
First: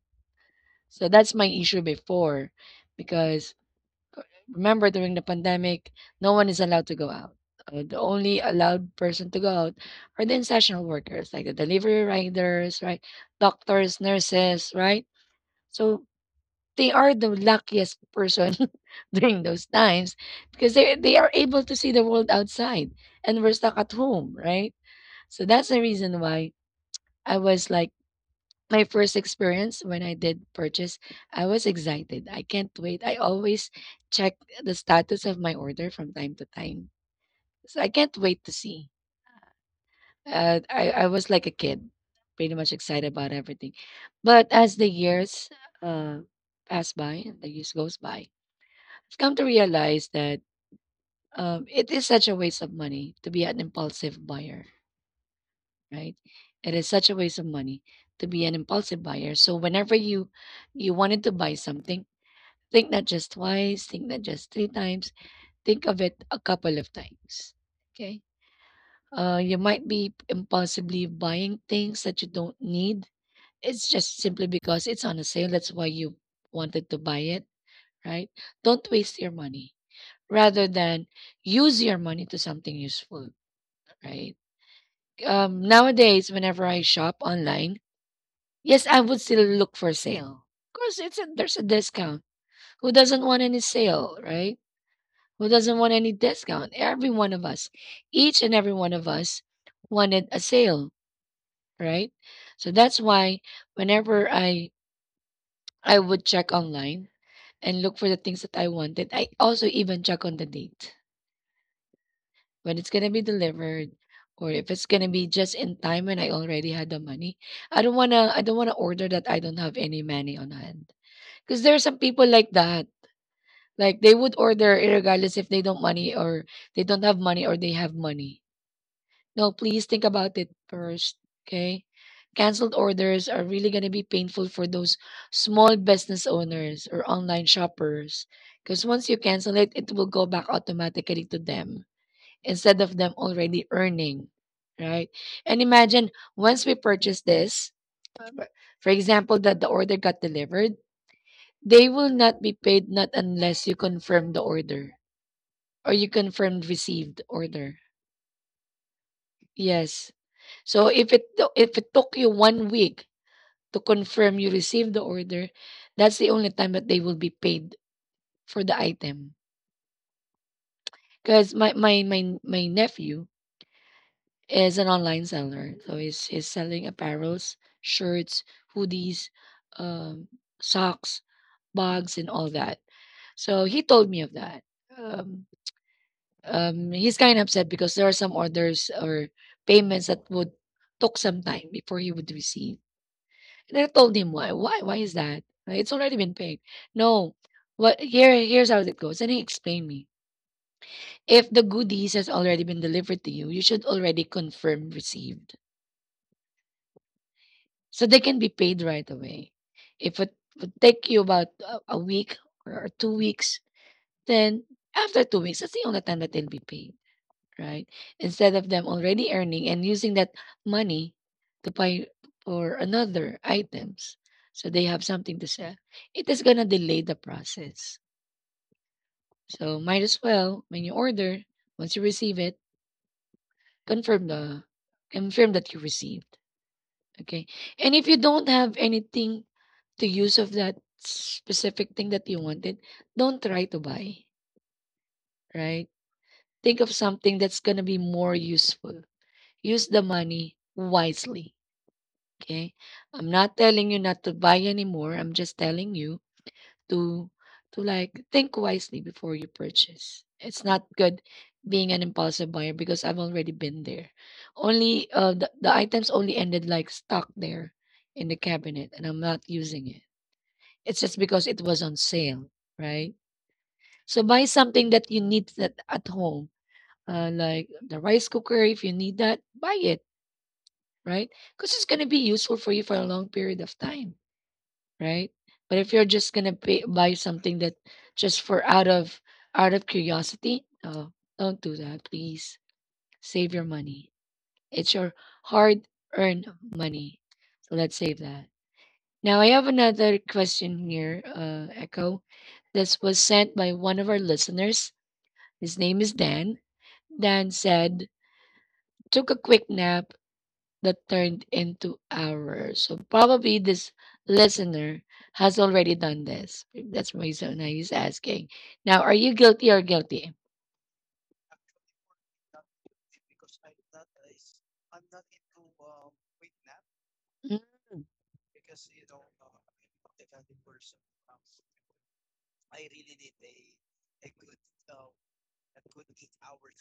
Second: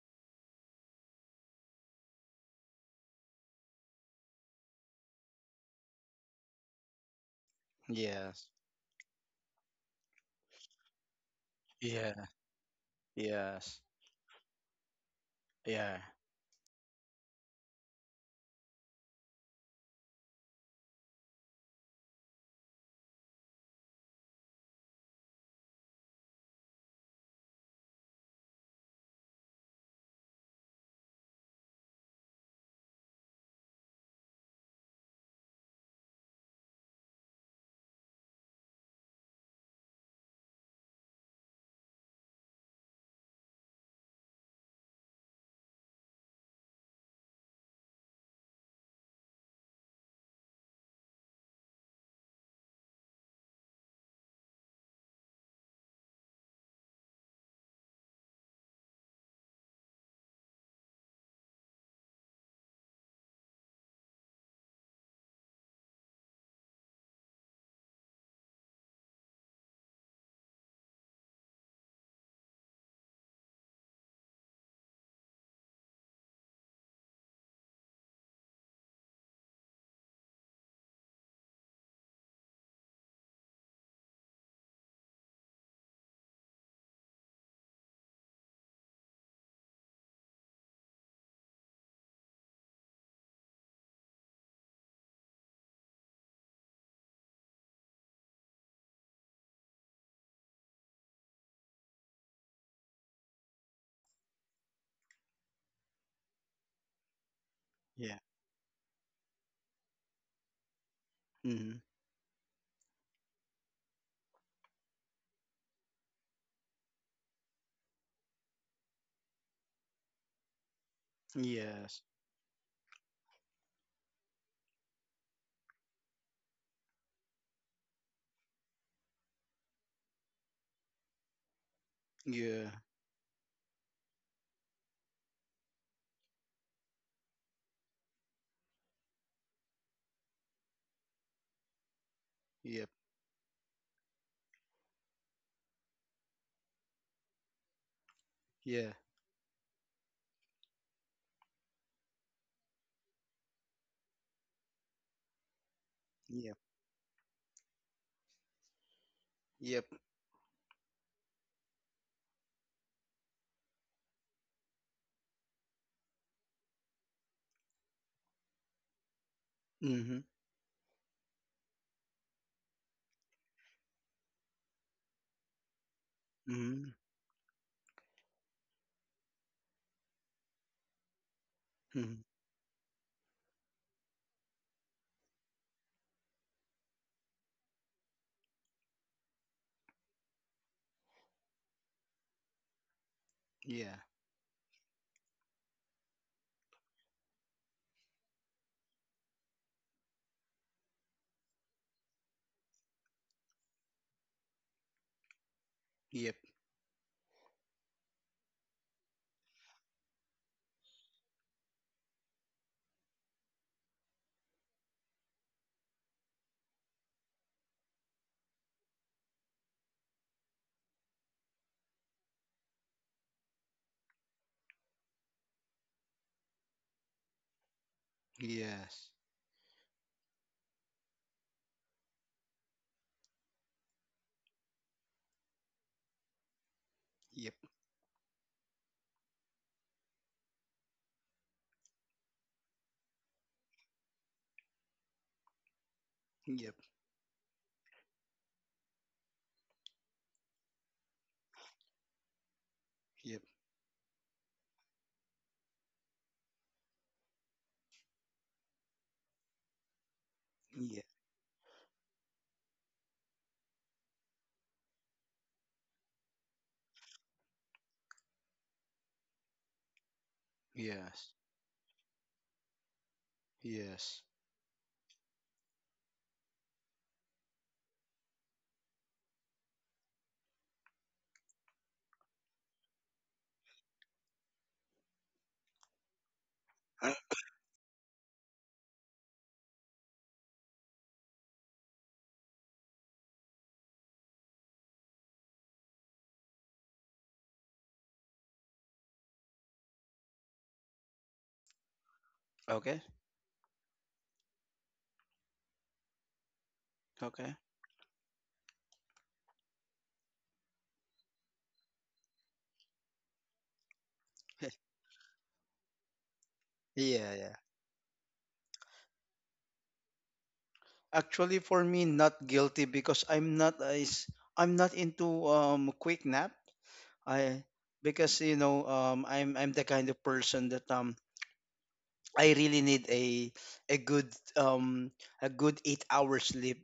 So that's my issue before, because remember during the pandemic, no one is allowed to go out. The only
yes,
allowed person to go out are the essential workers, like the delivery
yeah,
riders, right?
yes,
Doctors, nurses, right?
yeah,
So they are the luckiest person during those times because they are able to see the world outside and we're stuck at home, right? So that's the reason why I was like my first experience when I did purchase, I was excited. I can't wait. I always check the status of my order from time to time. So I can't wait to see. I was like a kid, pretty much excited about everything. But as the years uh, pass by, and the years goes by, I've come to realize that it is such a waste of money to be an impulsive buyer, right? It is such a waste of money to be an impulsive buyer. So whenever you wanted to buy something, think not just twice, think not just three times, think of it a couple of times. Okay. You might be impulsively buying things that you don't need. It's just simply because it's on a sale. That's why you wanted to buy it, right? Don't waste your money rather than use your money to something useful, right? Nowadays, whenever I shop online, yes, I would still look for sale. Of course, it's there's a discount. Who doesn't want any sale, right? Who doesn't want any discount? Every one of us, each and every one of us, wanted a sale, right? So that's why whenever I would check online and look for the
yeah,
things that I wanted, I also even check on the date
mm-hmm.
when it's gonna be delivered or if it's gonna be just in time when I already had the money. I don't wanna order that I don't have any money on hand. Because there are some
Yes,
people like that. Like they would order regardless if they don't have money or they have money. No, please think about it first. Okay.
yeah,
Cancelled orders are really gonna be painful for those small business owners or online shoppers. Because once you cancel it, it will go back automatically to them instead
yep,
of them already earning, right? And imagine once we purchase this, for for
yeah,
example, that the order got delivered, they will not be paid not unless you confirm the order or you
yep,
confirmed received order.
yep,
Yes. So if it took you 1 week to confirm you received the order, that's the only time that they will be paid for the item.
mm-hmm,
Because my nephew, is an online seller. So he's selling
mm-hmm,
apparels, shirts, hoodies, um, socks,
mm-hmm.
bags, and all that. So he told me of that. Um, he's kind of upset because there are some orders or payments that would took some time before he would receive. And I
Yeah,
told him why. Why? Why is that? It's already been paid. No. What here? Here's how it goes. And he explained me. If the goodies has already been delivered to you, you should already confirm received.
yep,
So they can be paid right away. If it would take you about a week or 2 weeks, then after 2 weeks, that's the only time that they'll be paid, right? Instead of them already earning and using that money to buy for another items, so they have something to sell, it is gonna delay the process.
yes,
So might as well when you order, once you receive it, confirm the confirm that you receive. Okay.
yep,
And if you don't have anything to use of that specific thing that you wanted, don't try to buy, right?
yep,
Think of something that's going to be more useful. Use the money wisely. Okay. I'm
yep,
not telling you not to buy anymore. I'm just telling you to to like think wisely before you purchase. It's not
yeah,
good being an impulsive buyer because I've already been there. Only the items only ended like stuck there in the cabinet and I'm not using it. It's just
yes,
because it was on sale, right? So
yes.
buy something that you need that at home, like the rice cooker. If you need that, buy it, right? Because it's gonna be useful for you for a long period of time, right? But if you're just gonna pay, buy
Uh,
something that just for out of curiosity, oh, don't do that, please. Save your money. It's your hard-earned money, so let's save that. Now I have another question here, Echo.
okay,
This was sent by one of our listeners. His name is Dan. Dan
okay.
said, took a quick nap that turned into hours. So probably this listener has already done this. That's my
Yeah, yeah.
son. He's asking. Now, are you guilty or guilty?
Actually, for me, not guilty because I'm not into quick nap. I,
Mm,
because you know, I'm the kind of person that I really need a good um a good 8 hours sleep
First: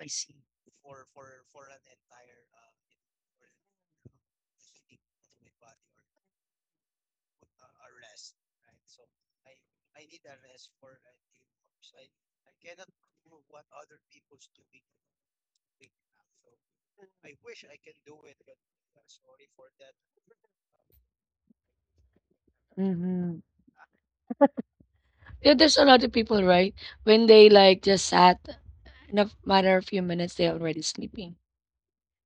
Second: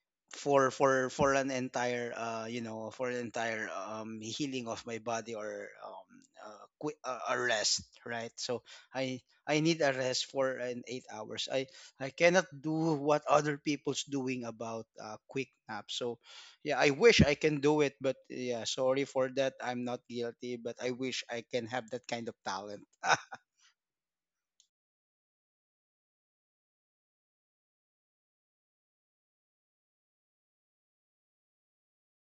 I see.
for an entire you know, for an entire healing of my body, or a rest, right? So i I need a rest for an 8 hours. I I cannot do what other people's doing about quick nap. So yeah, I wish I can do it, but yeah, sorry for that. I'm not guilty, but I wish I can have that kind of talent.
Mm-hmm. Yeah, there's a lot of people, right? When they like just sat in a matter of few minutes, they're already sleeping.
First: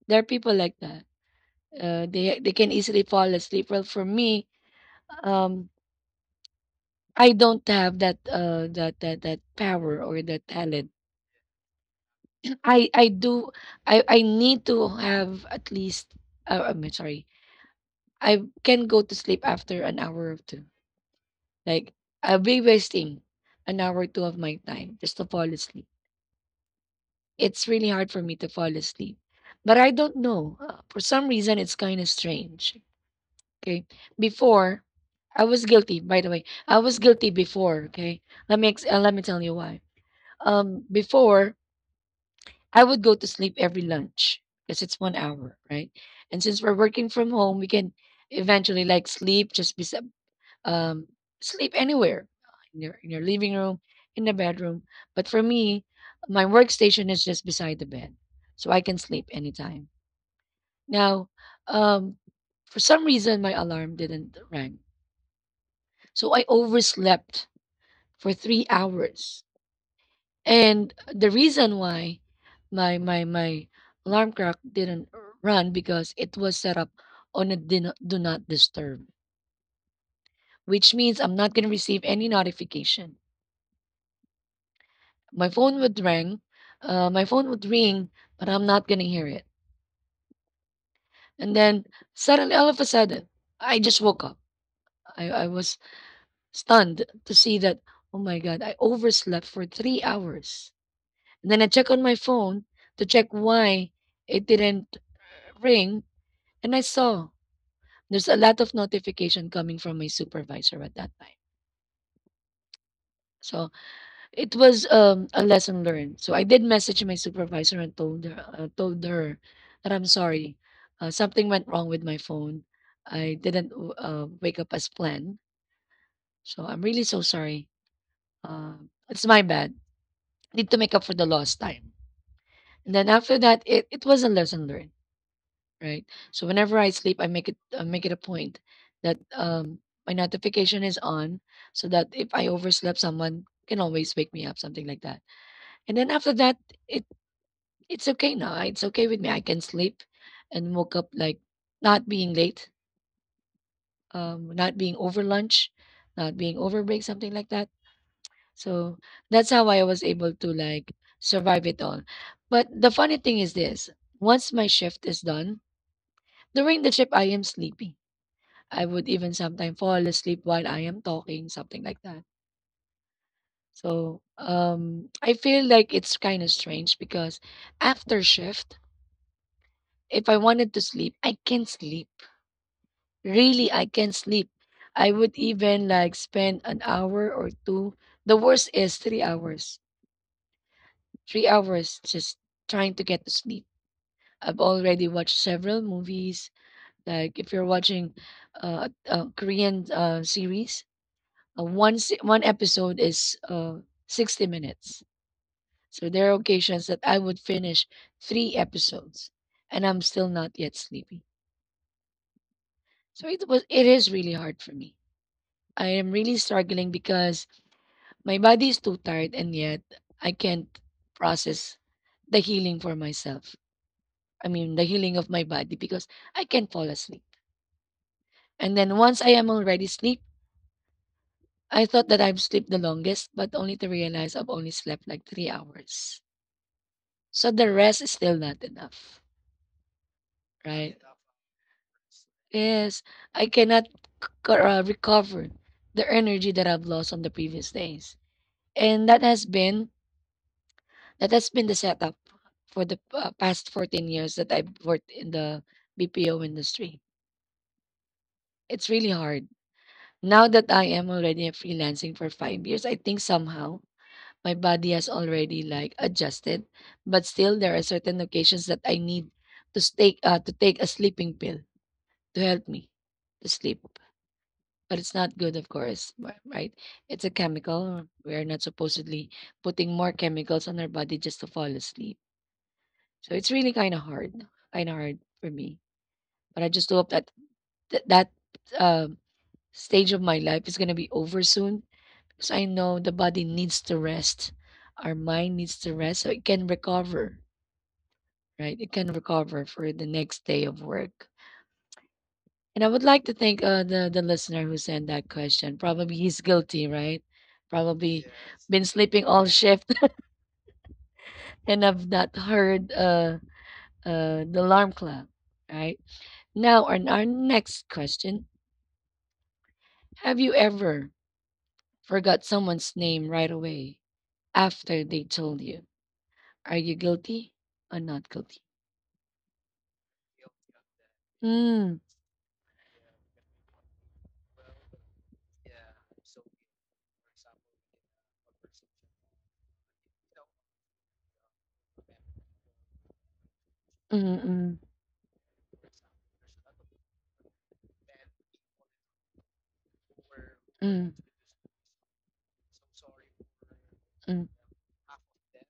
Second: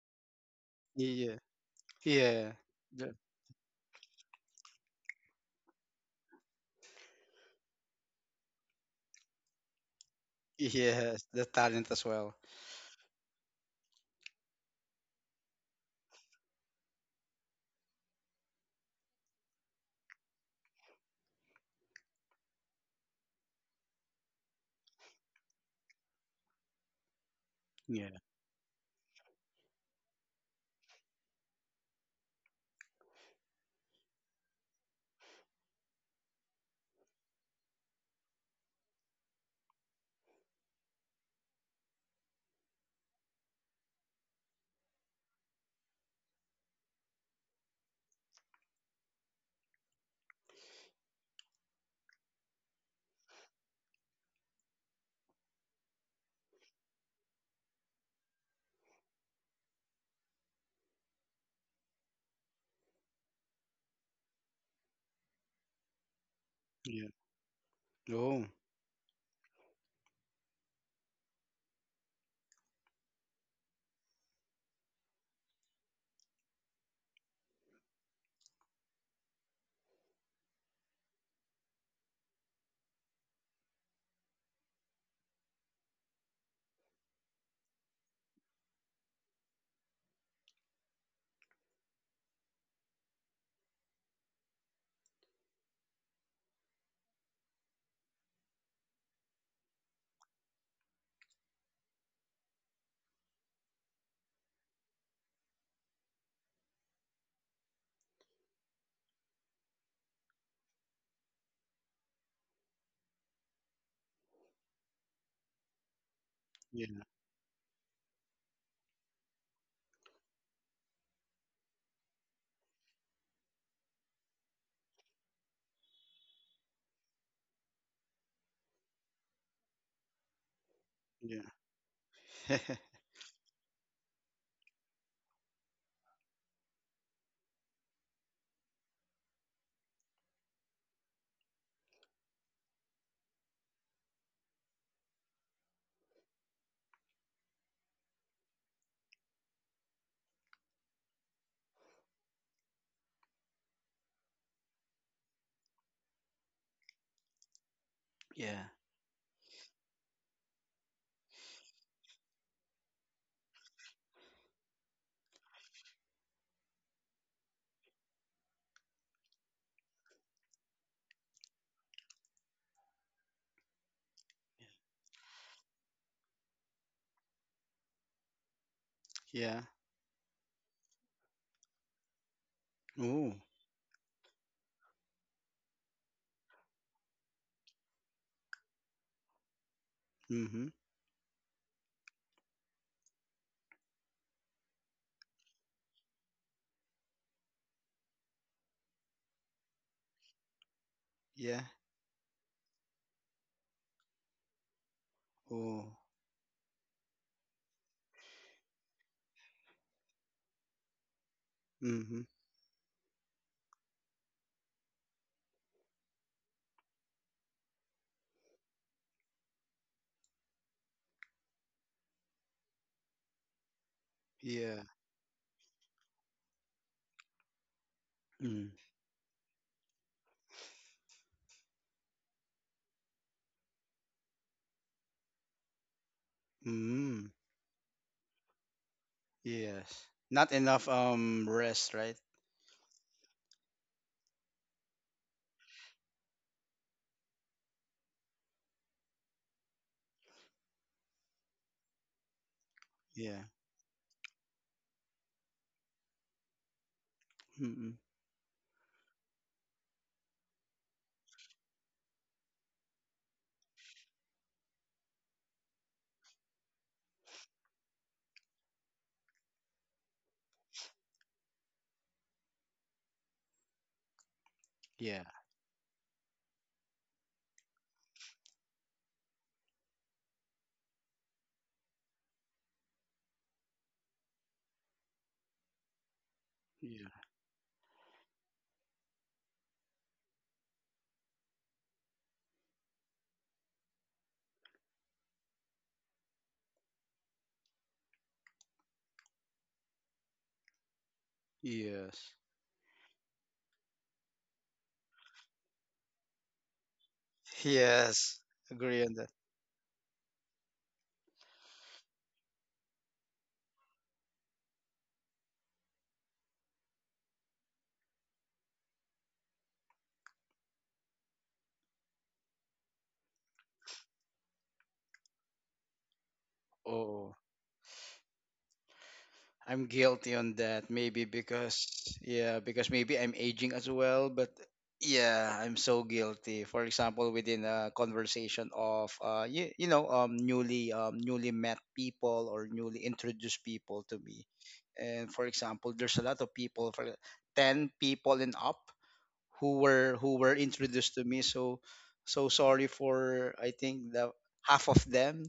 There are people like that.
Yeah,
They
yeah.
they can easily
the,
fall asleep. Well, for me, um, I don't have that that power or that talent.
yes, the talent as well.
I do I need to have at least I'm sorry. I can go to sleep after an hour or two. Like I'll be wasting an hour or two of my time just to fall asleep. It's really hard
Yeah,
for me to fall asleep. But I don't know. For some reason it's kind of strange. Okay? Before I was guilty, by the way. I was guilty before, okay? Let me tell you why. Before I would go to sleep every lunch because it's 1 hour, right? And since we're working from home, we can eventually like sleep just be um sleep anywhere in your living room, in the bedroom. But for me, my workstation is just beside the bed, so I can sleep anytime. Now, um, for some reason, my alarm didn't ring, so I
yeah.
overslept for
Oh,
3 hours. And the reason why my alarm clock didn't run because it was set up on a do not disturb, which means I'm not going to receive any notification. My phone would ring, my phone would ring, but I'm not going to hear it. And then all of a sudden, I just woke up. I was stunned to see that, oh my God, I overslept for 3 hours. And then I check on my phone to check why it didn't ring. And I saw there's a lot of notification coming from my supervisor at that time. So it was a lesson learned. So I did
yeah,
message my supervisor and told her that I'm sorry, something went wrong with my phone. I didn't wake up as planned. So I'm really so sorry. Uh, it's my bad. Need to make up for the
yeah.
lost time. And then after that, it was a lesson learned. Right. So whenever I sleep, I make it a point that my notification is on so that if I overslept, someone can always wake me up, something like that. And then after that, it it's okay now. It's okay with me. I can sleep and woke up like not being late, not being over lunch, not being over break, something like that.
Yeah.
So that's how I was able to like survive it all. But the funny thing is this, once my shift is done, during the shift I am sleepy. I would even sometimes fall asleep while I am talking, something like that. So I feel like it's kind of strange because after shift,
Yeah.
if I wanted to sleep, I can sleep.
Oh.
Really, I can sleep. I would even like spend an hour or two. The worst is 3 hours.
Mhm.
3 hours just trying to get to sleep. I've already watched several movies. Like if you're watching a Korean series,
Yeah.
one episode is 60 minutes.
Oh.
So there are occasions that I would finish three episodes and I'm still not yet sleepy.
Mhm.
So it is really hard for me. I am really struggling because my body is too tired and yet I can't process the healing for myself. I mean the
Yeah.
healing of my body because I can't fall asleep.
Mm.
And then once I am already asleep, I thought that I've slept the longest, but only to realize I've only slept like 3 hours.
Mm.
So the rest is still not enough,
Yes. Not enough
right?
rest, right?
Yes, I cannot recover the energy that I've lost on the previous days, and that has been the setup for the
Yeah.
past 14 years that I've worked in the BPO industry.
Mm-mm.
It's really hard. Now that I am already freelancing for 5 years, I think somehow my body has already like adjusted, but still there are certain occasions that I need to take a sleeping pill to help me to sleep. But it's
Yeah.
not good, of course, right? It's a chemical. We're not supposedly putting more chemicals on our body just to fall asleep. So it's really kind of hard for me. But I just hope
Yeah.
that that um, stage of my life is going to be over soon because I know the body needs to rest. Our mind needs to rest so it can recover, right? It can recover for the next day of work.
Yes.
And I would like to thank the listener who sent that question. Probably he's guilty, right? Probably
Yes.
been
Agree
sleeping
on
all
that.
shift and have not heard the alarm clock, right? Now, on our next question, have you ever forgot someone's name right away after they told you? Are you guilty
Oh.
or not guilty?
I'm guilty on that. Maybe
Mm,
because yeah, because maybe I'm aging as well. But yeah, I'm so guilty. For example, within a conversation of you, you know, newly met people or newly introduced people
mm,
to me.
mm,
And for example, there's a lot of people, for ten people and up, who were
mm,
introduced to me. So sorry for, I think,
mm,
the half of them,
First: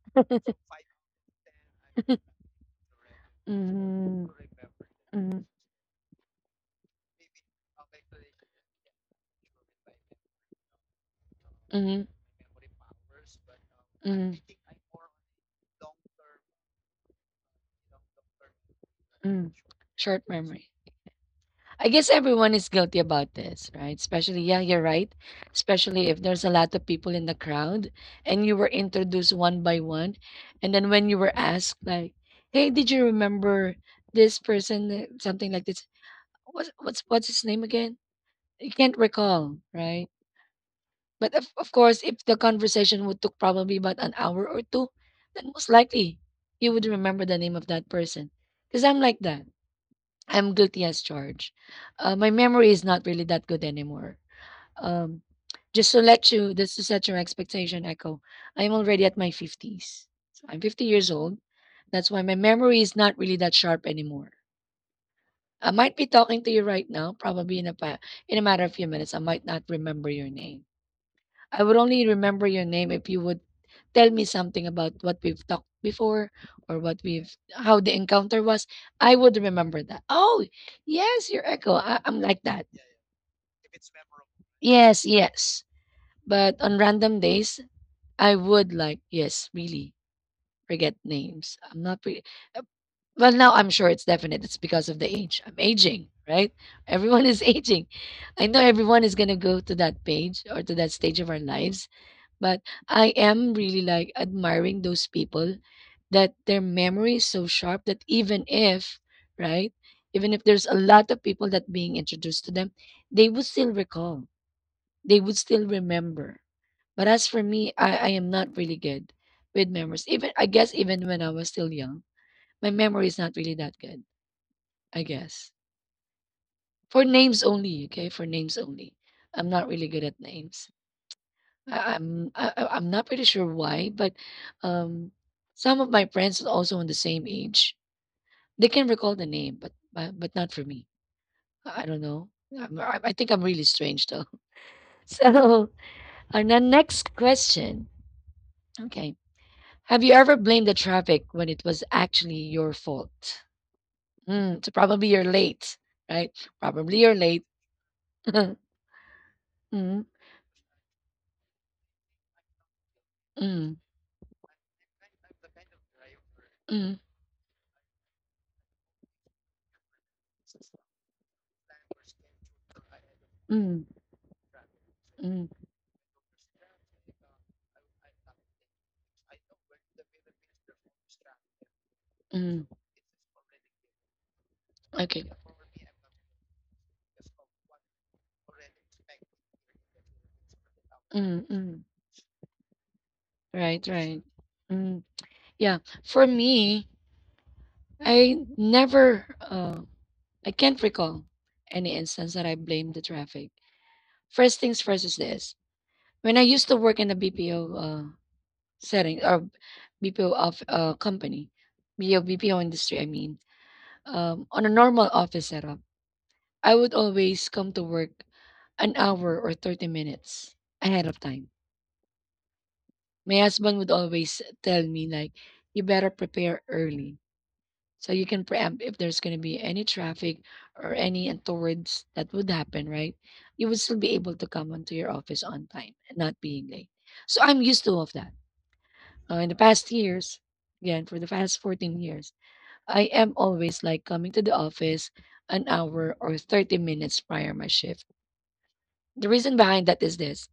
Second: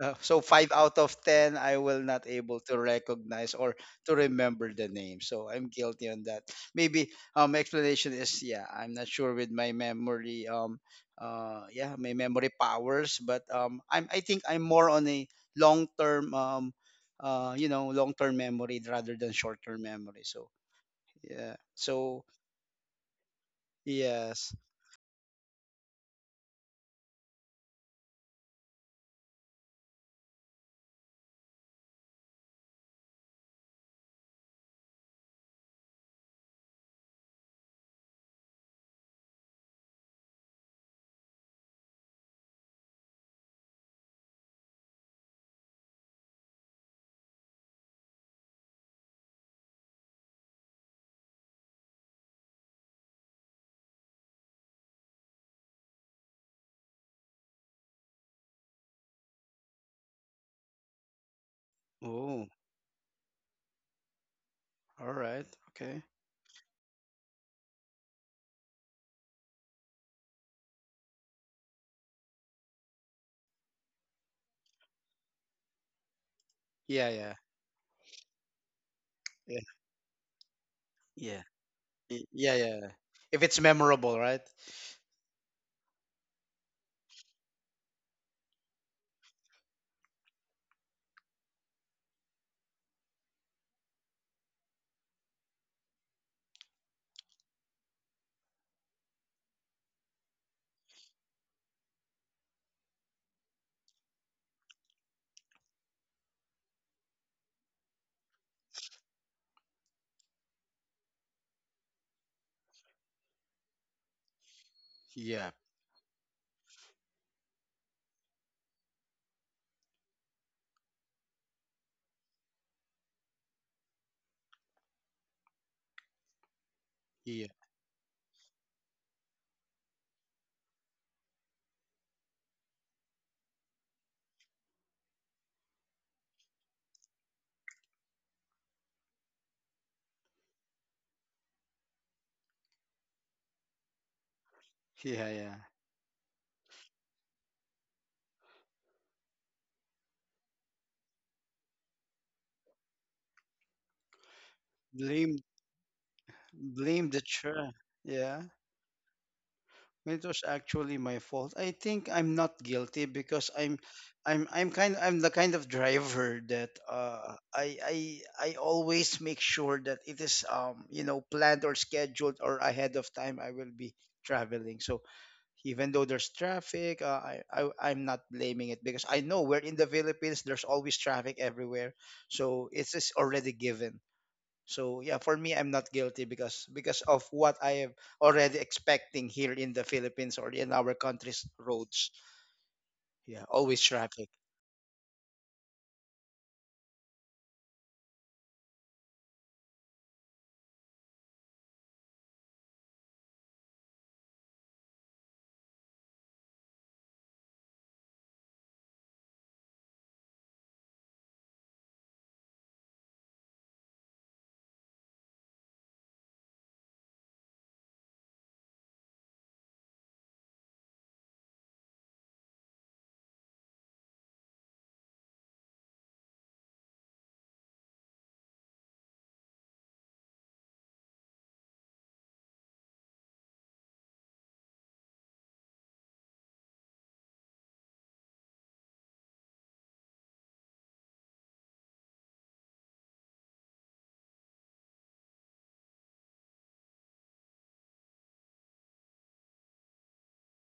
so five out of ten, I will not able to recognize or to
mm,
remember the name.
mm.
So I'm guilty on that. Maybe explanation is, yeah, I'm not sure with my memory, yeah,
Mhm.
my memory powers. But I
Mhm.
think I'm more on a long term you know, long term memory rather than
Mm.
short term
Short
memory. So
memory.
yeah,
I guess
so
everyone is guilty about this, right? Especially,
yes.
yeah, you're right. Especially if there's a lot of people in the crowd and you were introduced one by one. And then when you were asked, like, hey, did you remember this person? Something like this. What's his name again? You can't recall, right? But of course, if the conversation would took probably about an hour or two, then most likely you would remember the name of that person. Because I'm like that. I'm guilty as charged. My memory is not really that good anymore. Um, just to set your expectation, Echo, I'm already at my 50s. So I'm 50 years old. That's why my
Oh,
memory is not really that sharp anymore.
all right,
I might
okay.
be talking to you right now, probably in a matter of few minutes. I might not remember your name. I would only remember your name if you would tell me something about what we've talked before or what
Yeah,
we've
yeah,
how the encounter was. I would
yeah,
remember that. Oh, yes,
yeah,
your echo. I,
yeah,
I'm like
yeah.
that.
Yeah. If it's memorable, right?
Yes, yes. But on random days, I would like yes, really forget names. I'm not pretty. Well, now I'm sure it's definite. It's because of the age. I'm aging, right? Everyone is aging. I know everyone is going to go to that page or to that stage of our lives, but I am really like admiring those people that their memory is so sharp that even if, right, even if there's a lot of people that being introduced to them, they would still recall, they would
Yeah.
still remember. But as for me, I am not really good with memories. Even I guess even when I was still young, my memory is not really that good I guess. For names
Yeah,
only, okay? For names only. I'm not really good at names. I- I'm not pretty sure why, but um, some of my friends also on the same age, they can recall the name, but not for me. I don't know. I think I'm really strange though.
yeah, yeah.
So, our the next question. Okay, have you ever blamed the traffic when it was actually your fault? Mm, so probably you're
Blame,
late, right? Probably
blame the
you're late.
chair. Yeah,
Mm, mm,
it was actually my fault. I think I'm not guilty because
mm,
I'm the kind of driver that I always make sure that it is, you know, planned or scheduled or ahead of time I will
mm.
be traveling. So
Mm,
even though there's traffic, I, I'm not blaming it because I know we're in the Philippines. There's always traffic everywhere, so
mm.
it's just already given. So yeah, for
Okay.
me, I'm not guilty because of what I am already expecting here in the Philippines or in our country's
Mm, mm.
roads. Yeah, always
Right,
traffic.
right. Mm, yeah. For me, I never, uh, I can't recall any instance that I blame the traffic. First things first is this. When I used to work in the BPO uh, setting or BPO of uh, company, BPO, BPO industry, I mean, on a normal office setup, I would always come to work an hour or 30 minutes ahead of time. My husband would always tell me like you better prepare early so you can preempt if there's going to be any traffic or any untoward that would happen, right? You would still be able to come onto your office on time and not being late. So I'm used to all of that. In the past years, again, for the past 14 years, I am always like coming to the office an hour or 30 minutes prior my shift. The reason behind that is this.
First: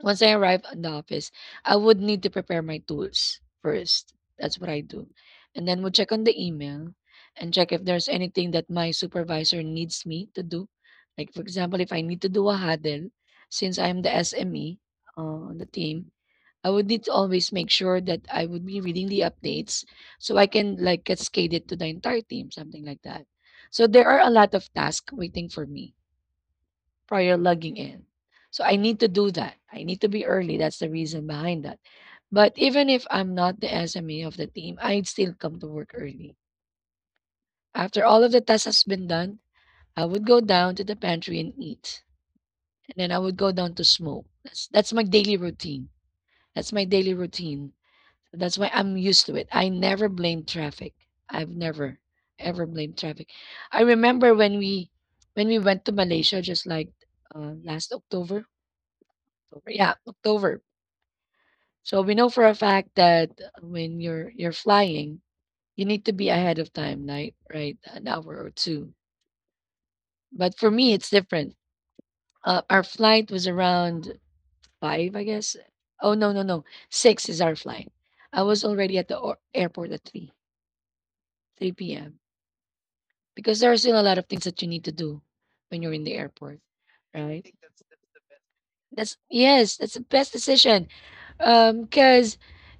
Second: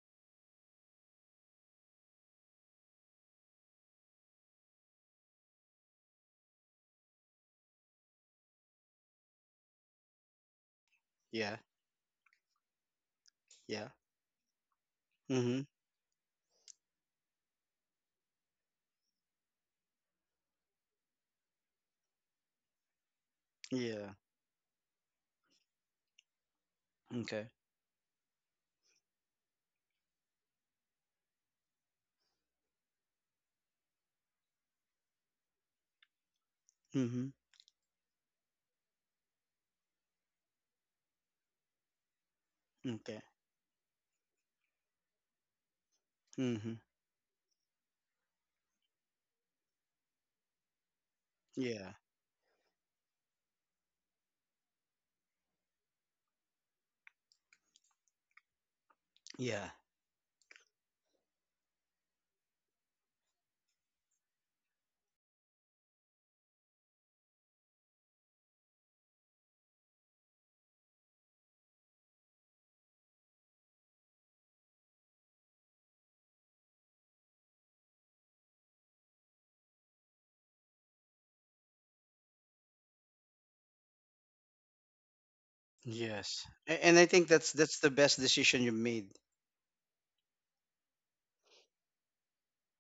Once I arrive at the office, I would need to prepare my tools first. That's what I do. And then we'll check on the email and check if there's anything that my supervisor needs me to do. Like, for
Yeah,
example, if I need to do a huddle, since
yeah.
I'm the SME uh, on the
Mhm.
team, I would need to always make sure that I would be reading the updates so I can like cascade it to the entire team, something like that. So there
Yeah.
are a lot of tasks waiting for me prior
Okay.
logging in. So I need to do that. I need to be early. That's the reason behind that. But even if I'm not the SME of the team, I'd still come to work early.
Mhm.
After all of the tasks has been done, I would go down to the pantry and eat. And then I
Okay.
would go down to smoke. That's my daily routine. That's
Mhm.
my daily routine. That's why I'm used to it. I never blame traffic. I've
Yeah.
never ever blamed traffic. I remember when we went to Malaysia just like last October
Yeah.
October. Yeah, October. So we know for a fact that when you're flying, you need to be ahead of time, right? Right, an hour or two. But for me, it's different. Our flight was around five, I guess. Oh no, six is our flight. I was already at the airport at three, three p.m. because there are still a lot of things that you need to do when you're in the
Yes.
airport,
A- And I think
right?
that's the best decision you made.
That's yes, that's the best decision. Um, because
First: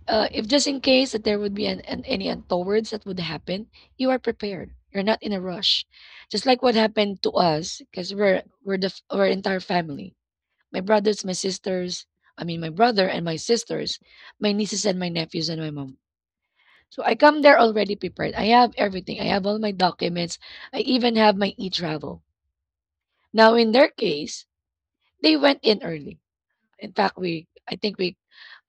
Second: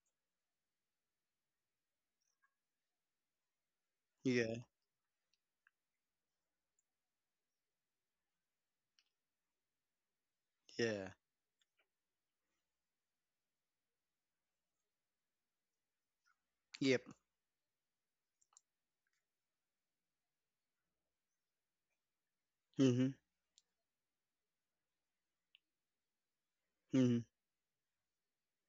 uh, if just in case that there would be any untowards that would happen, you are
Yeah.
prepared. You're not in a rush, just like what happened to us, because our entire family. My
Yeah.
brothers, my sisters. I mean, my brother and my sisters, my nieces and my nephews and my mom. So
Yep.
I come there already prepared. I have everything. I have all my documents. I even have my e-travel.
Mhm.
Now, in their case, they went in early. In fact,
Mhm.
we I think we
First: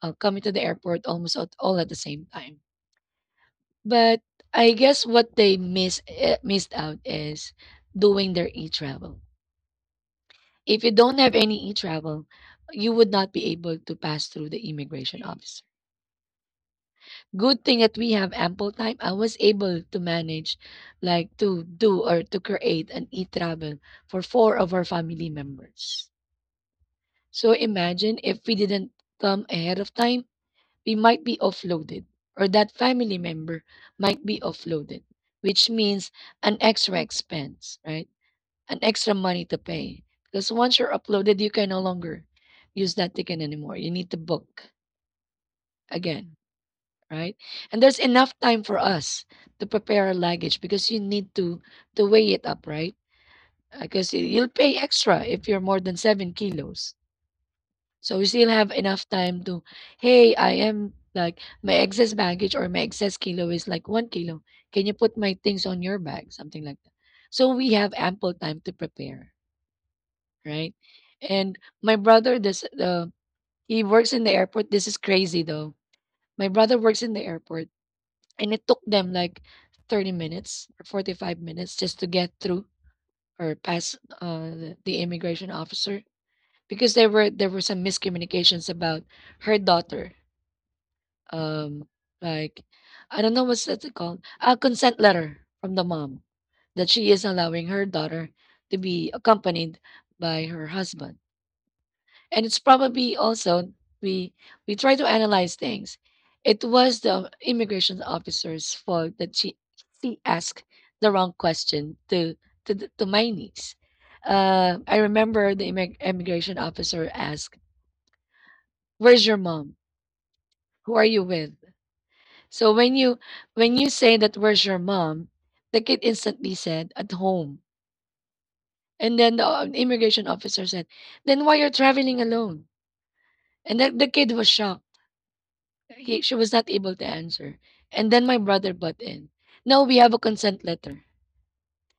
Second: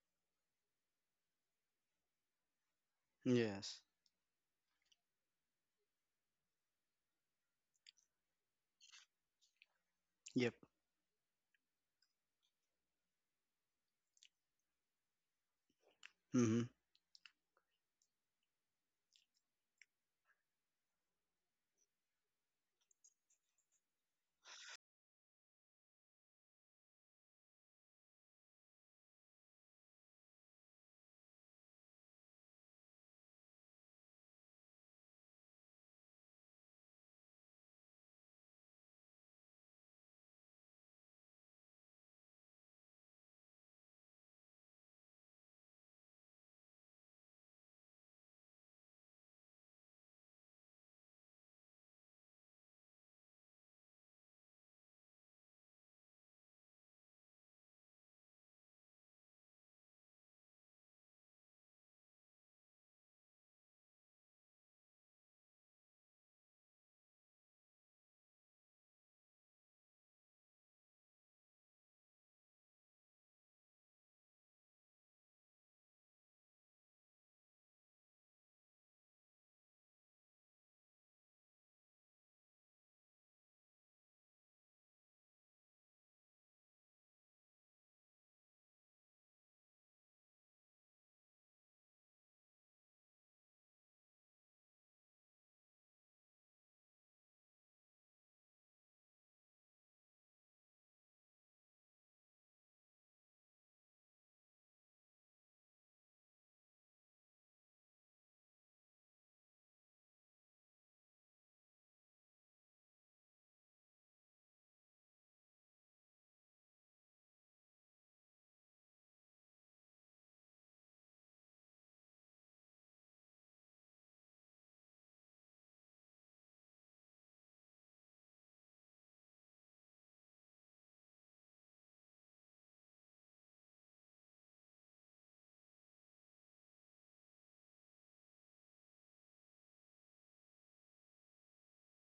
coming to the airport almost at, all at the same time.
Yes.
But I guess what they missed out is doing their e-travel.
Yep.
If you don't have any e-travel, you would not be able to pass through the immigration officer.
Mhm.
Good thing that we have ample time. I was able to manage, like to do or to create an e-travel for four of our family members. So imagine if we didn't come ahead of time, we might be offloaded, or that family member might be offloaded, which means an extra expense, right? An extra money to pay. Because once you're uploaded, you can no longer use that ticket anymore. You need to book again, right? And there's enough time for us to prepare our luggage because you need to weigh it up, right? Because you'll pay extra if you're more than 7 kilos. So we still have enough time to, hey, I am like my excess baggage or my excess kilo is like 1 kilo. Can you put my things on your bag? Something like that. So we have ample time to prepare, right? And my brother, this he works in the airport. This is crazy though. My brother works in the airport, and it took them like 30 minutes or 45 minutes just to get through or pass the immigration officer because there were some miscommunications about her daughter um, like I don't know what's that called? A consent letter from the mom that she is allowing her daughter to be accompanied by her husband. And it's probably also we we try to analyze things. It was the immigration officer's fault that she asked the wrong question to to my niece. I remember the immigration officer asked, "Where's your mom? Who are you with?" So when you say that where's your mom, the kid instantly said at home, and then the immigration officer said, then why you're traveling alone? And the kid was shocked. She was not able to answer. And then my brother butt in. No, we have a consent letter.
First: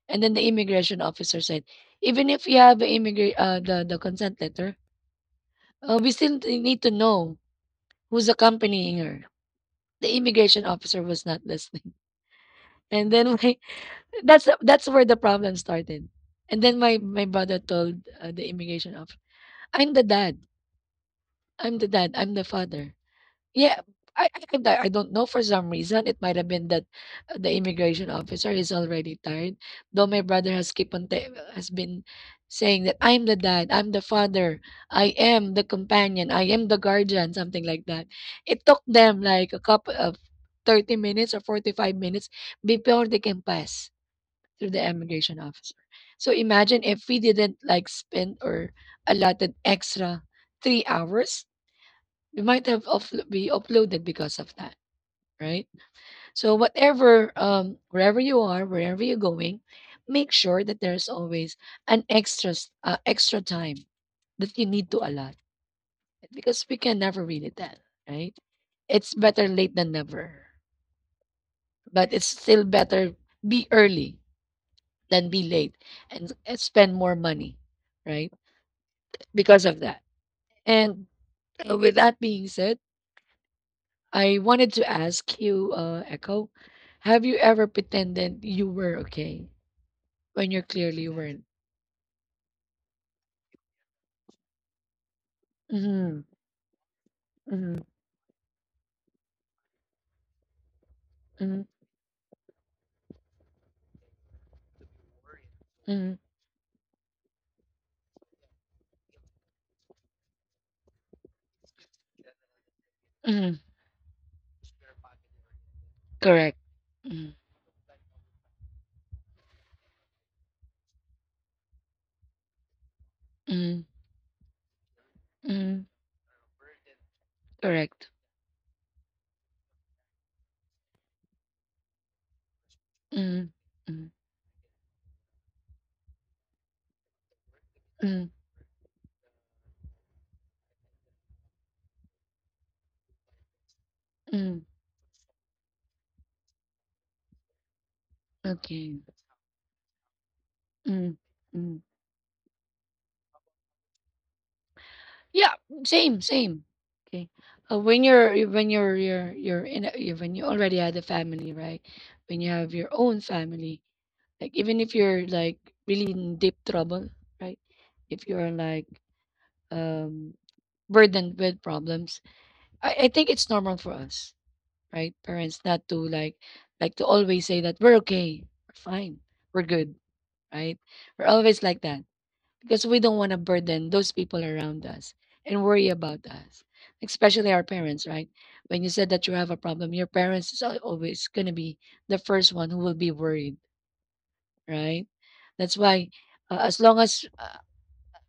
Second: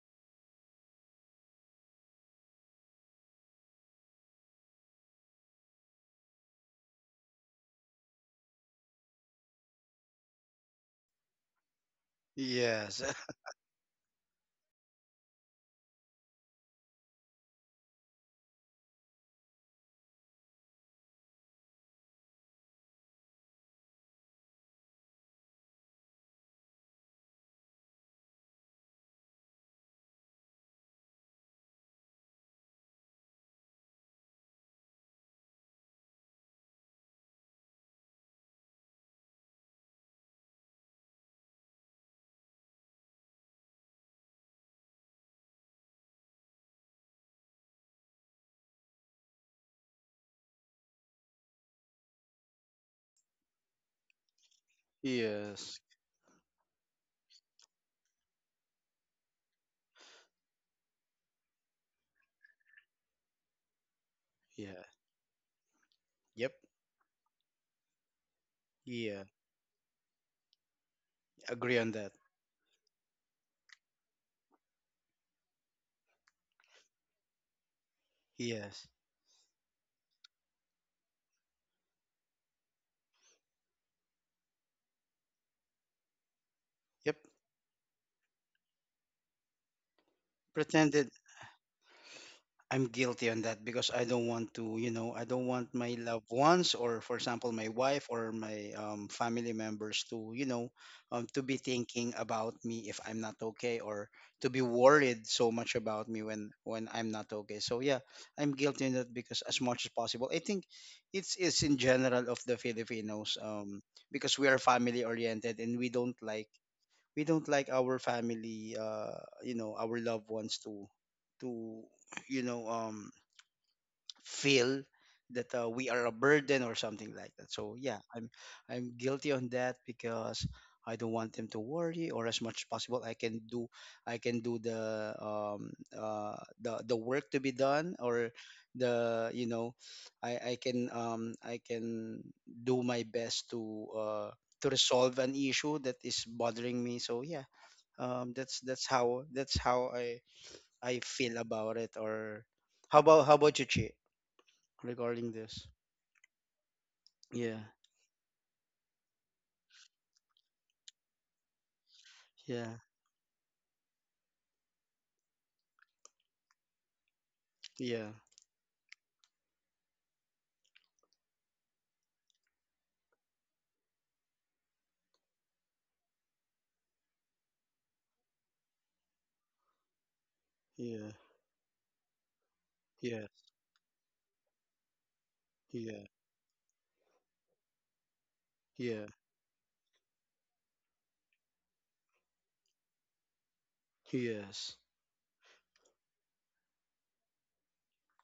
And then the immigration officer said, even if you have a immigra- the consent letter, we still need to know who's accompanying her. The immigration officer was not listening.
Yes.
And then when that's where the problem started. And then my brother told the immigration officer, "I'm the dad. I'm the dad. I'm the father." Yeah, I I, i I don't know, for some reason it might have been that the immigration officer is already tired. Though my brother has keep on ta- has been saying that I'm the dad, I'm the father, I am the companion, I am the guardian, something like that. It took them like a couple of 30 minutes or 45 minutes before they can pass through the immigration officer. So imagine if we didn't like spend or allotted extra 3 hours, we might have be uploaded because of that, right?
Yes.
So whatever, wherever you are, wherever you're going, make sure that there's always an extra time that you need
Yeah.
to allot
Yep.
because we can never really tell, right? It's
Yeah.
better late than never,
Agree on
but
that.
it's still better be early than be late and, spend more money, right?
Yes.
Because of that. And with that being said, I wanted to ask you, Echo,
Yep.
have you ever pretended you were okay when you
Pretend
clearly weren't?
I'm guilty on that because I don't want to, you know, I don't want my
Mm-hmm,
loved ones, or for example, my
mm-hmm,
wife or my family members to, you know, to
mm-hmm,
be thinking about me if I'm not okay, or to be worried so much about
mm-hmm,
me when I'm not okay. So yeah, I'm guilty on that because as much as possible, I think it's in general of the Filipinos,
mm-hmm.
because we are family oriented and we don't like
Correct. Mm,
our family you know, our loved ones to to you know,
mm,
feel that
mm,
we are a burden or something like that. So yeah,
correct.
I'm guilty on that because I don't want them to worry, or as much as possible I can
Mm,
do,
mm,
I can do the, the work to be done,
mm,
or the, you know, I can do my best to uh
mm.
to resolve an issue that is bothering me. So yeah, that's
Okay.
that's how I I
Mm,
feel
mm.
about it. Or how about you, Chi, regarding
Yeah,
this?
same, same. Okay.
Yeah,
When you're in a, you when you already had a family, right? When you have
yeah,
your own family, like even if you're like really in deep trouble, right?
yeah,
If you're like um burdened with problems, I think it's normal for us, right? Parents not to like to always say that we're okay, we're fine, we're good, right?
yeah,
We're always like that because we don't want
yeah,
to burden those people around us and worry
yeah,
about us, especially our parents, right? When you said
yeah,
that you have a problem, your parents is always going to be the first one who will be worried,
yes,
right? That's why, as long as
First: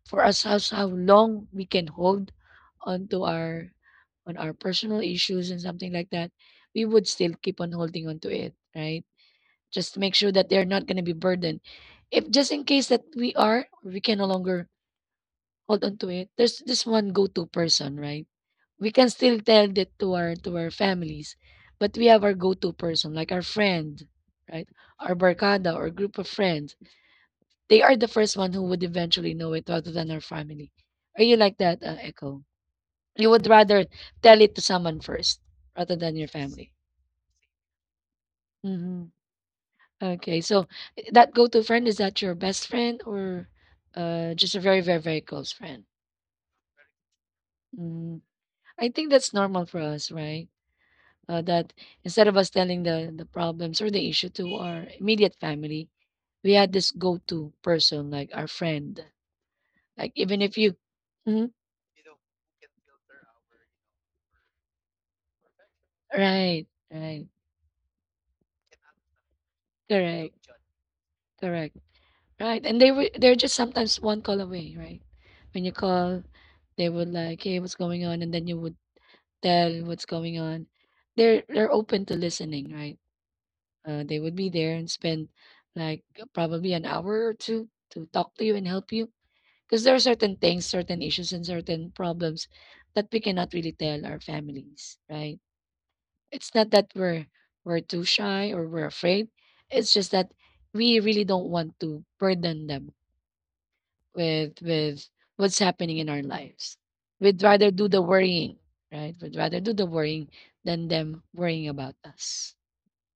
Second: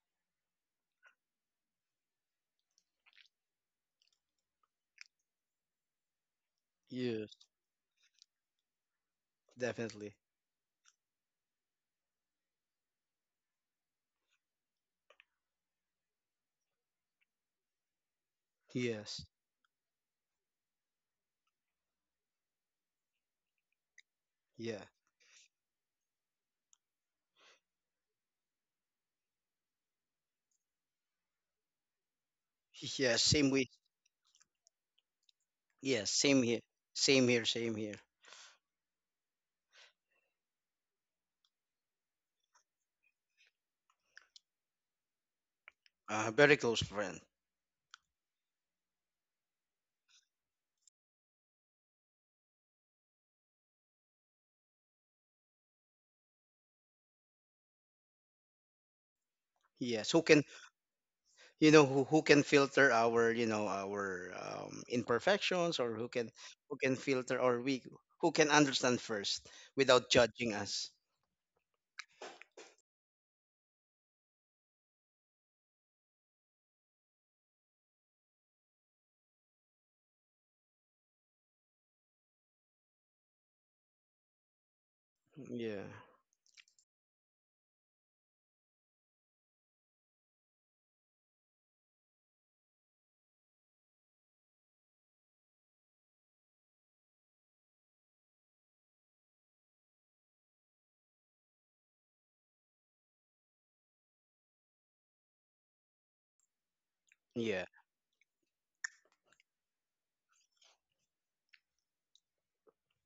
for us, how long we can hold onto our on our personal issues and something like that, we would still
yes,
keep on holding on to it, right? Just to make
definitely,
sure that they're not going to be burdened. If just in case that we are, we can no longer hold on to it. There's this one go-to person, right? We can
yes,
still tell that to our families, but we have our go-to person, like our friend, right?
yeah,
Our barkada or group of friends. They are the first one who would eventually know it rather than our family. Are you like that, Echo?
yes,
You would
same way,
rather tell it to someone first rather
yes,
than your
same here,
family.
same here, same here.
Mm-hmm. Okay, so that go-to friend, is that your best friend or just a very, very, very close friend?
Uh, very close friend.
Mm, I think that's normal for us, right? That instead of us telling the problems or the issue to our immediate family, we had this go-to person like our friend.
Yes,
Like
who
even
can,
if you, Mhm.
you know, who can filter our, you know, our imperfections, or
right,
who can
right,
filter or we who can understand first without
correct,
judging us.
correct, right, and they were they're just sometimes one call away, right? When you call, they would like, hey, what's going on, and then you would tell what's going on. They're open to listening, right? They would be there and spend
Yeah,
like probably an hour or two to talk to you and help you. Because there are certain things, certain issues, and certain problems that we cannot really tell our families, right? It's not that we're too shy or we're afraid. It's just that we really don't want to burden them with what's happening in our lives. We'd rather
yeah,
do the worrying, right? We'd rather do the worrying than them worrying about us.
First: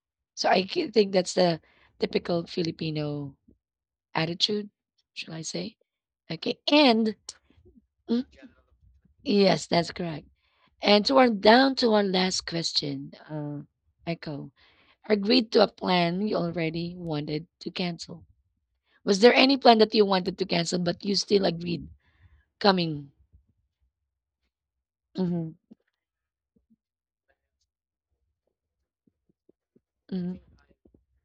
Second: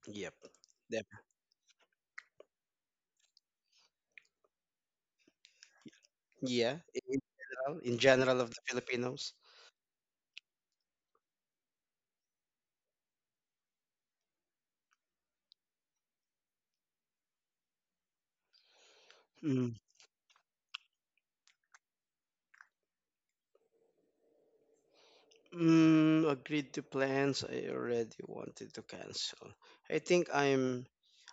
yep,
So I think
def-
that's the typical Filipino attitude, shall I say? Okay,
yeah,
and
in general,
mm,
of the Filipinos.
yes, that's correct. And so we're down to our last question, Echo. Agreed to a plan you already wanted to cancel. Was there any
Mm-hmm.
plan that you wanted to cancel but you still agreed coming? Mm-hmm,
Mm, agreed to plans I already wanted to cancel. I think
mm-hmm,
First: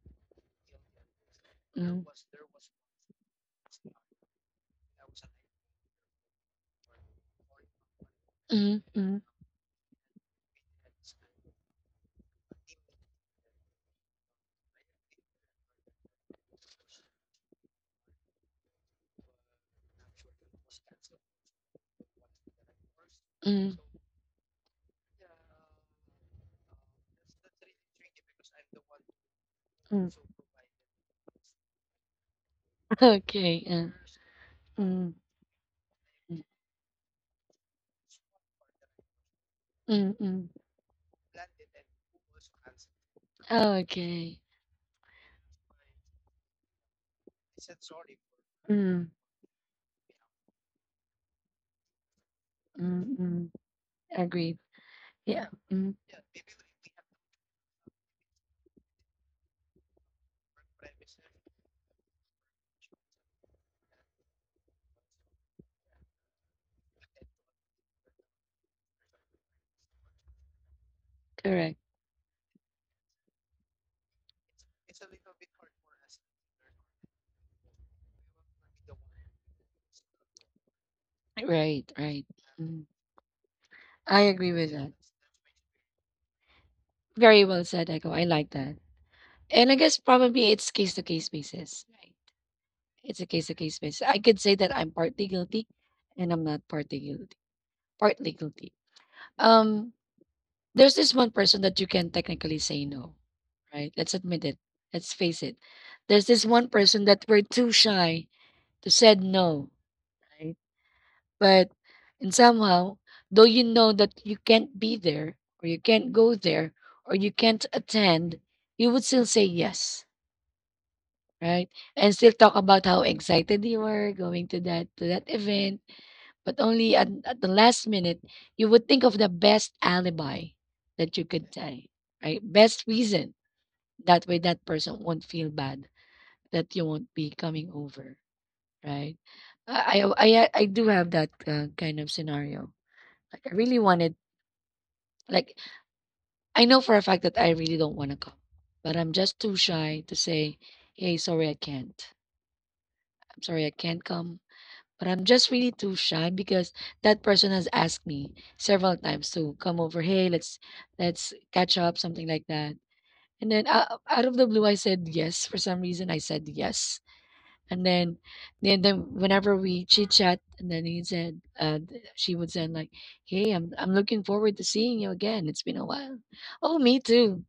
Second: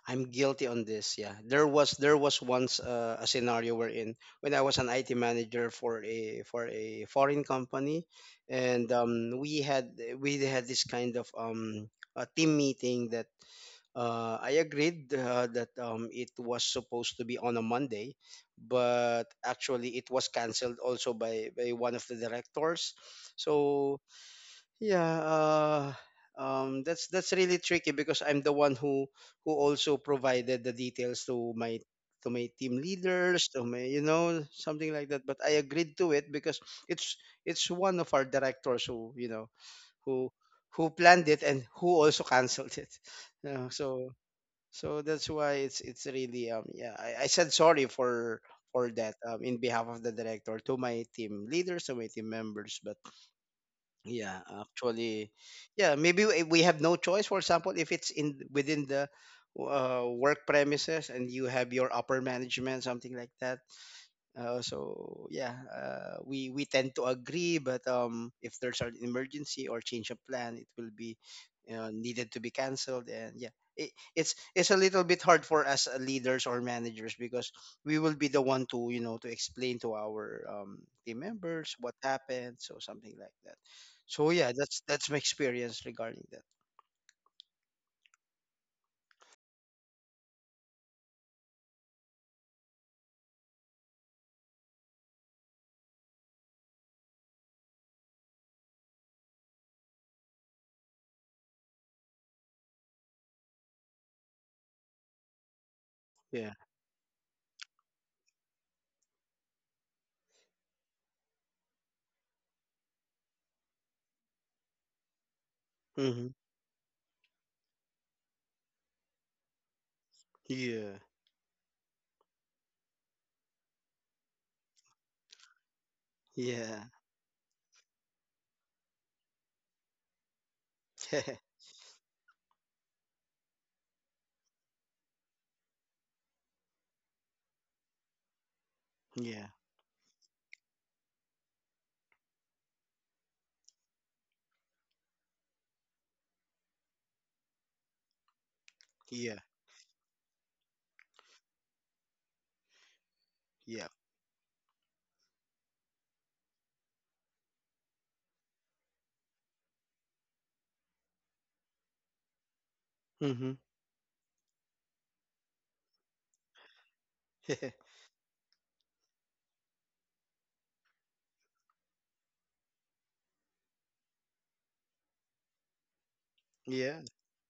I'm guilty on this. Yeah, there was
mm-hmm,
once a scenario wherein when I was an IT manager for a foreign company,
mm-hmm,
and
mm-hmm,
we had this kind of a team meeting that I agreed that, it was supposed to be on a Monday, but actually it was cancelled also by one of the directors.
mm-hmm,
So yeah, that's really tricky because I'm the one who also
mm-hmm.
provided the details to my team leaders, to
Okay.
my, you know, something like
Mm,
that. But I agreed to it
mm,
because it's one of our directors who, you know,
mm,
who
mm.
who planned it and who also canceled it. You know, so
Okay.
that's why it's really yeah, I said sorry for
Mm,
that, in behalf of the director to my team leaders, to my team members. But
mm, mm.
yeah,
Agreed.
actually,
Yeah.
yeah,
Mm,
maybe we have no choice. For example, if it's in within the work premises and you have your upper management, something like that, so yeah, we tend to agree, but if there's an emergency or change of plan, it will be
correct.
needed to be canceled. And yeah, it's a little bit hard for us leaders or managers because we will be the one to, you know, to explain to our team members
Right.
what
Right.
happened, so
Mm-hmm.
something like that.
I
So yeah,
agree with
that's
that.
my experience regarding that.
Very well said, Echo. I like that. And I guess probably it's case to case basis, right? It's a case to case basis. I could say that I'm partly guilty and I'm not partly guilty. Partly guilty. Um, there's this one person that you can technically say no, right? Let's admit it. Let's face it. There's this
Yeah.
one person that we're too shy to said no, right? But and somehow, though you know that you can't be there, or you can't
Mm-hmm.
go there, or you can't attend, you would still say yes,
Yeah.
right? And still talk about how excited you were going to that event. But
Yeah.
only at the last minute, you would think of the best alibi that you could say, right? Best reason. That way, that person won't feel bad that you won't be coming over, right?
Yeah.
I do have that kind of scenario like I really wanted like, I know for a fact that I really don't want to come, but I'm
Yeah.
just too shy to say, "Hey, sorry I can't. I'm sorry I
Yeah.
can't come." But I'm just really too shy because that person has asked me several times to come over, "Hey, let's catch up," something like that. And
Mm-hmm.
then out of the blue I said yes. For some reason I said yes. And then whenever we chit chat, and then she would say like, "Hey, I'm looking forward to seeing you again. It's been a while." Oh,
Yeah.
me too.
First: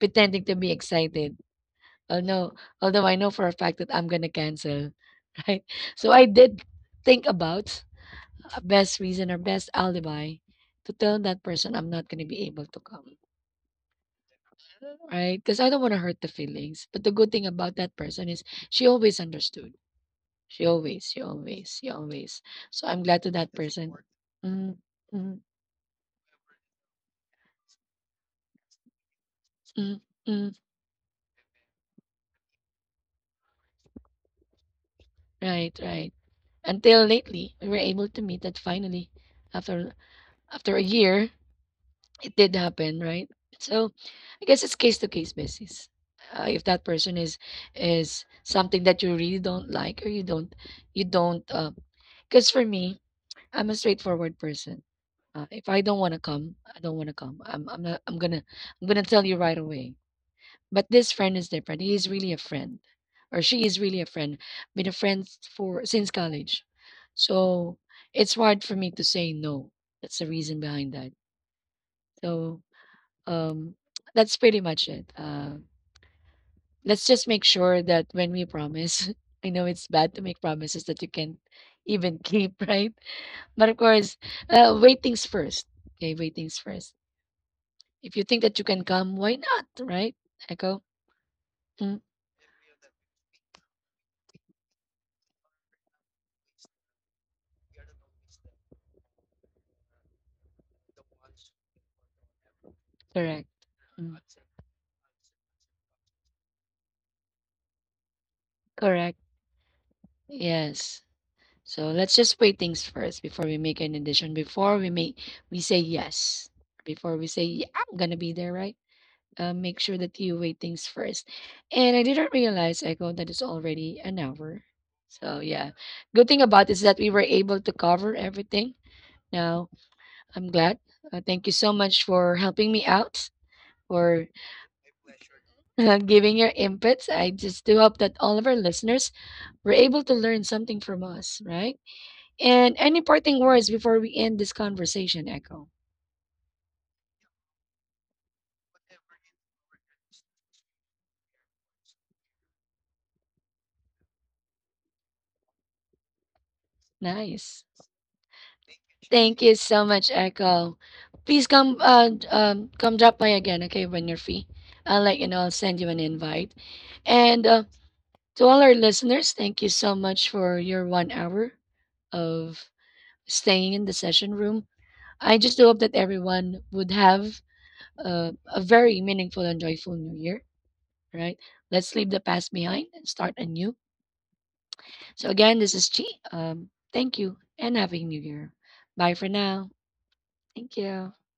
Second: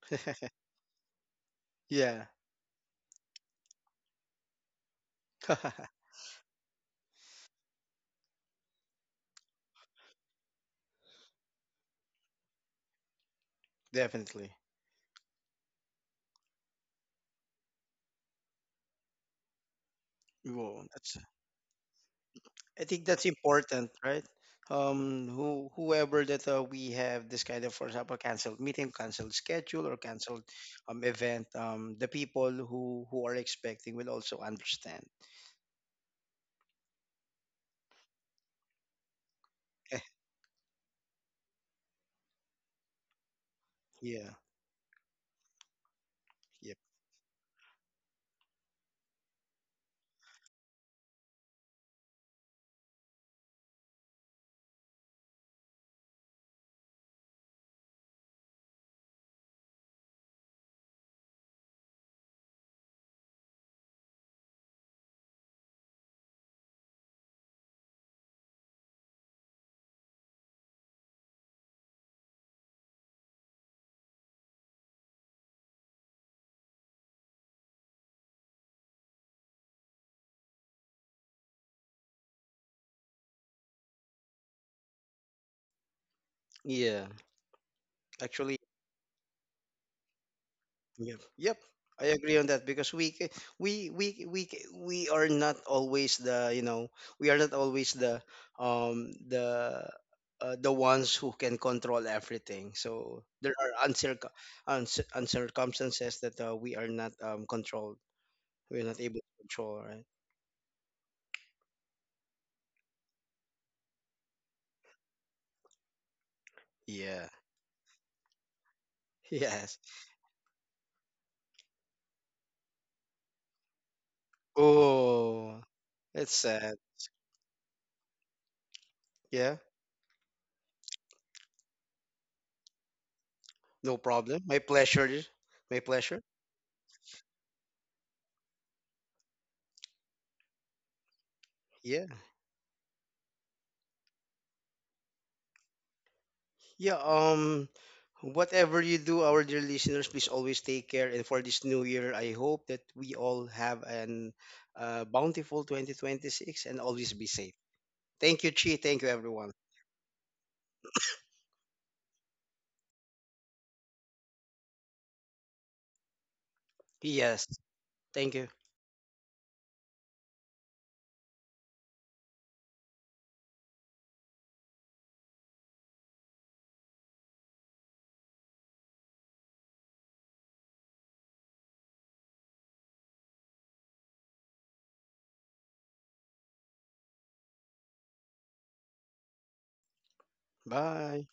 Pretending to be excited. Oh
Yeah.
no, although I know for a fact that I'm gonna cancel, right? So I did think about a best reason or best alibi to tell that person I'm not gonna be able to come,
Definitely.
right? Because I don't want to hurt the feelings. But the good thing about that person is she always understood. She
Well,
always,
that's
she always, she always.
I
So I'm
think
glad
that's
to that
important,
person.
right?
Mm, mm,
Who whoever that, we have this kind of, for example, canceled meeting, canceled schedule, or
mm,
canceled
mm.
event, the people who are expecting will also understand.
Right, right. Until lately, we were able to meet that finally. After after a year, it did happen, right? So
Yeah.
I guess it's case to case basis. If
Yep.
that person is something that you really don't like or you don't because for me, I'm a straightforward person. If I don't want to come, I don't want to come. I'm not, I'm gonna tell you right away. But this friend is different. He is really a friend, or she is really a friend. Been a friend for since college. So it's hard for me to say no. That's the reason behind that. So um, that's pretty much it. Let's just make sure that when we promise, I know it's bad to make promises that you can't even keep, right? But of course, wait things first. Okay, wait things first.
Yeah.
If you think that
Actually,
you can come, why not, right? Echo?
yep. Yep.
Mm,
I agree on that because we ca- we ca- we are not always the, you know, we are not always um the the ones who can control everything. So
correct.
there are
Mm,
uncircumstances that we are not controlled. We're not
correct.
able to control, right?
Yes. So let's just weigh things first before we make any decision. Before we say yes. Before we
Yeah.
say yeah, I'm gonna be there, right? Make
Yes.
sure that you weigh things first. And I didn't realize I go that it's already an hour. So
Oh,
yeah. Good
that's
thing about
sad.
this is that we were able to cover everything.
Yeah.
Now I'm glad. Thank you so much for helping me out
No
for
problem. My pleasure. My pleasure.
giving your inputs. I just do hope that all of our listeners were able to learn something from us, right?
Yeah.
And any parting words before we end this conversation, Echo?
Yeah, whatever you do, our dear listeners, please always take care. And for this new year, I hope that we all have an bountiful 2026 and always be safe.
Nice.
Thank you, Chi. Thank you,
Thank you
everyone.
so much, Echo. Please come come drop by again, okay, when you're free. I'll let you know, I'll send you an invite. And
Yes. Thank
to
you.
all our listeners, thank you so much for your 1 hour of staying in the session room. I just hope that everyone would have a very meaningful and joyful new year, right? Let's leave the past behind and start anew. So again, this is Chi. Thank you and happy new year. Bye for now. Thank you.
Bye.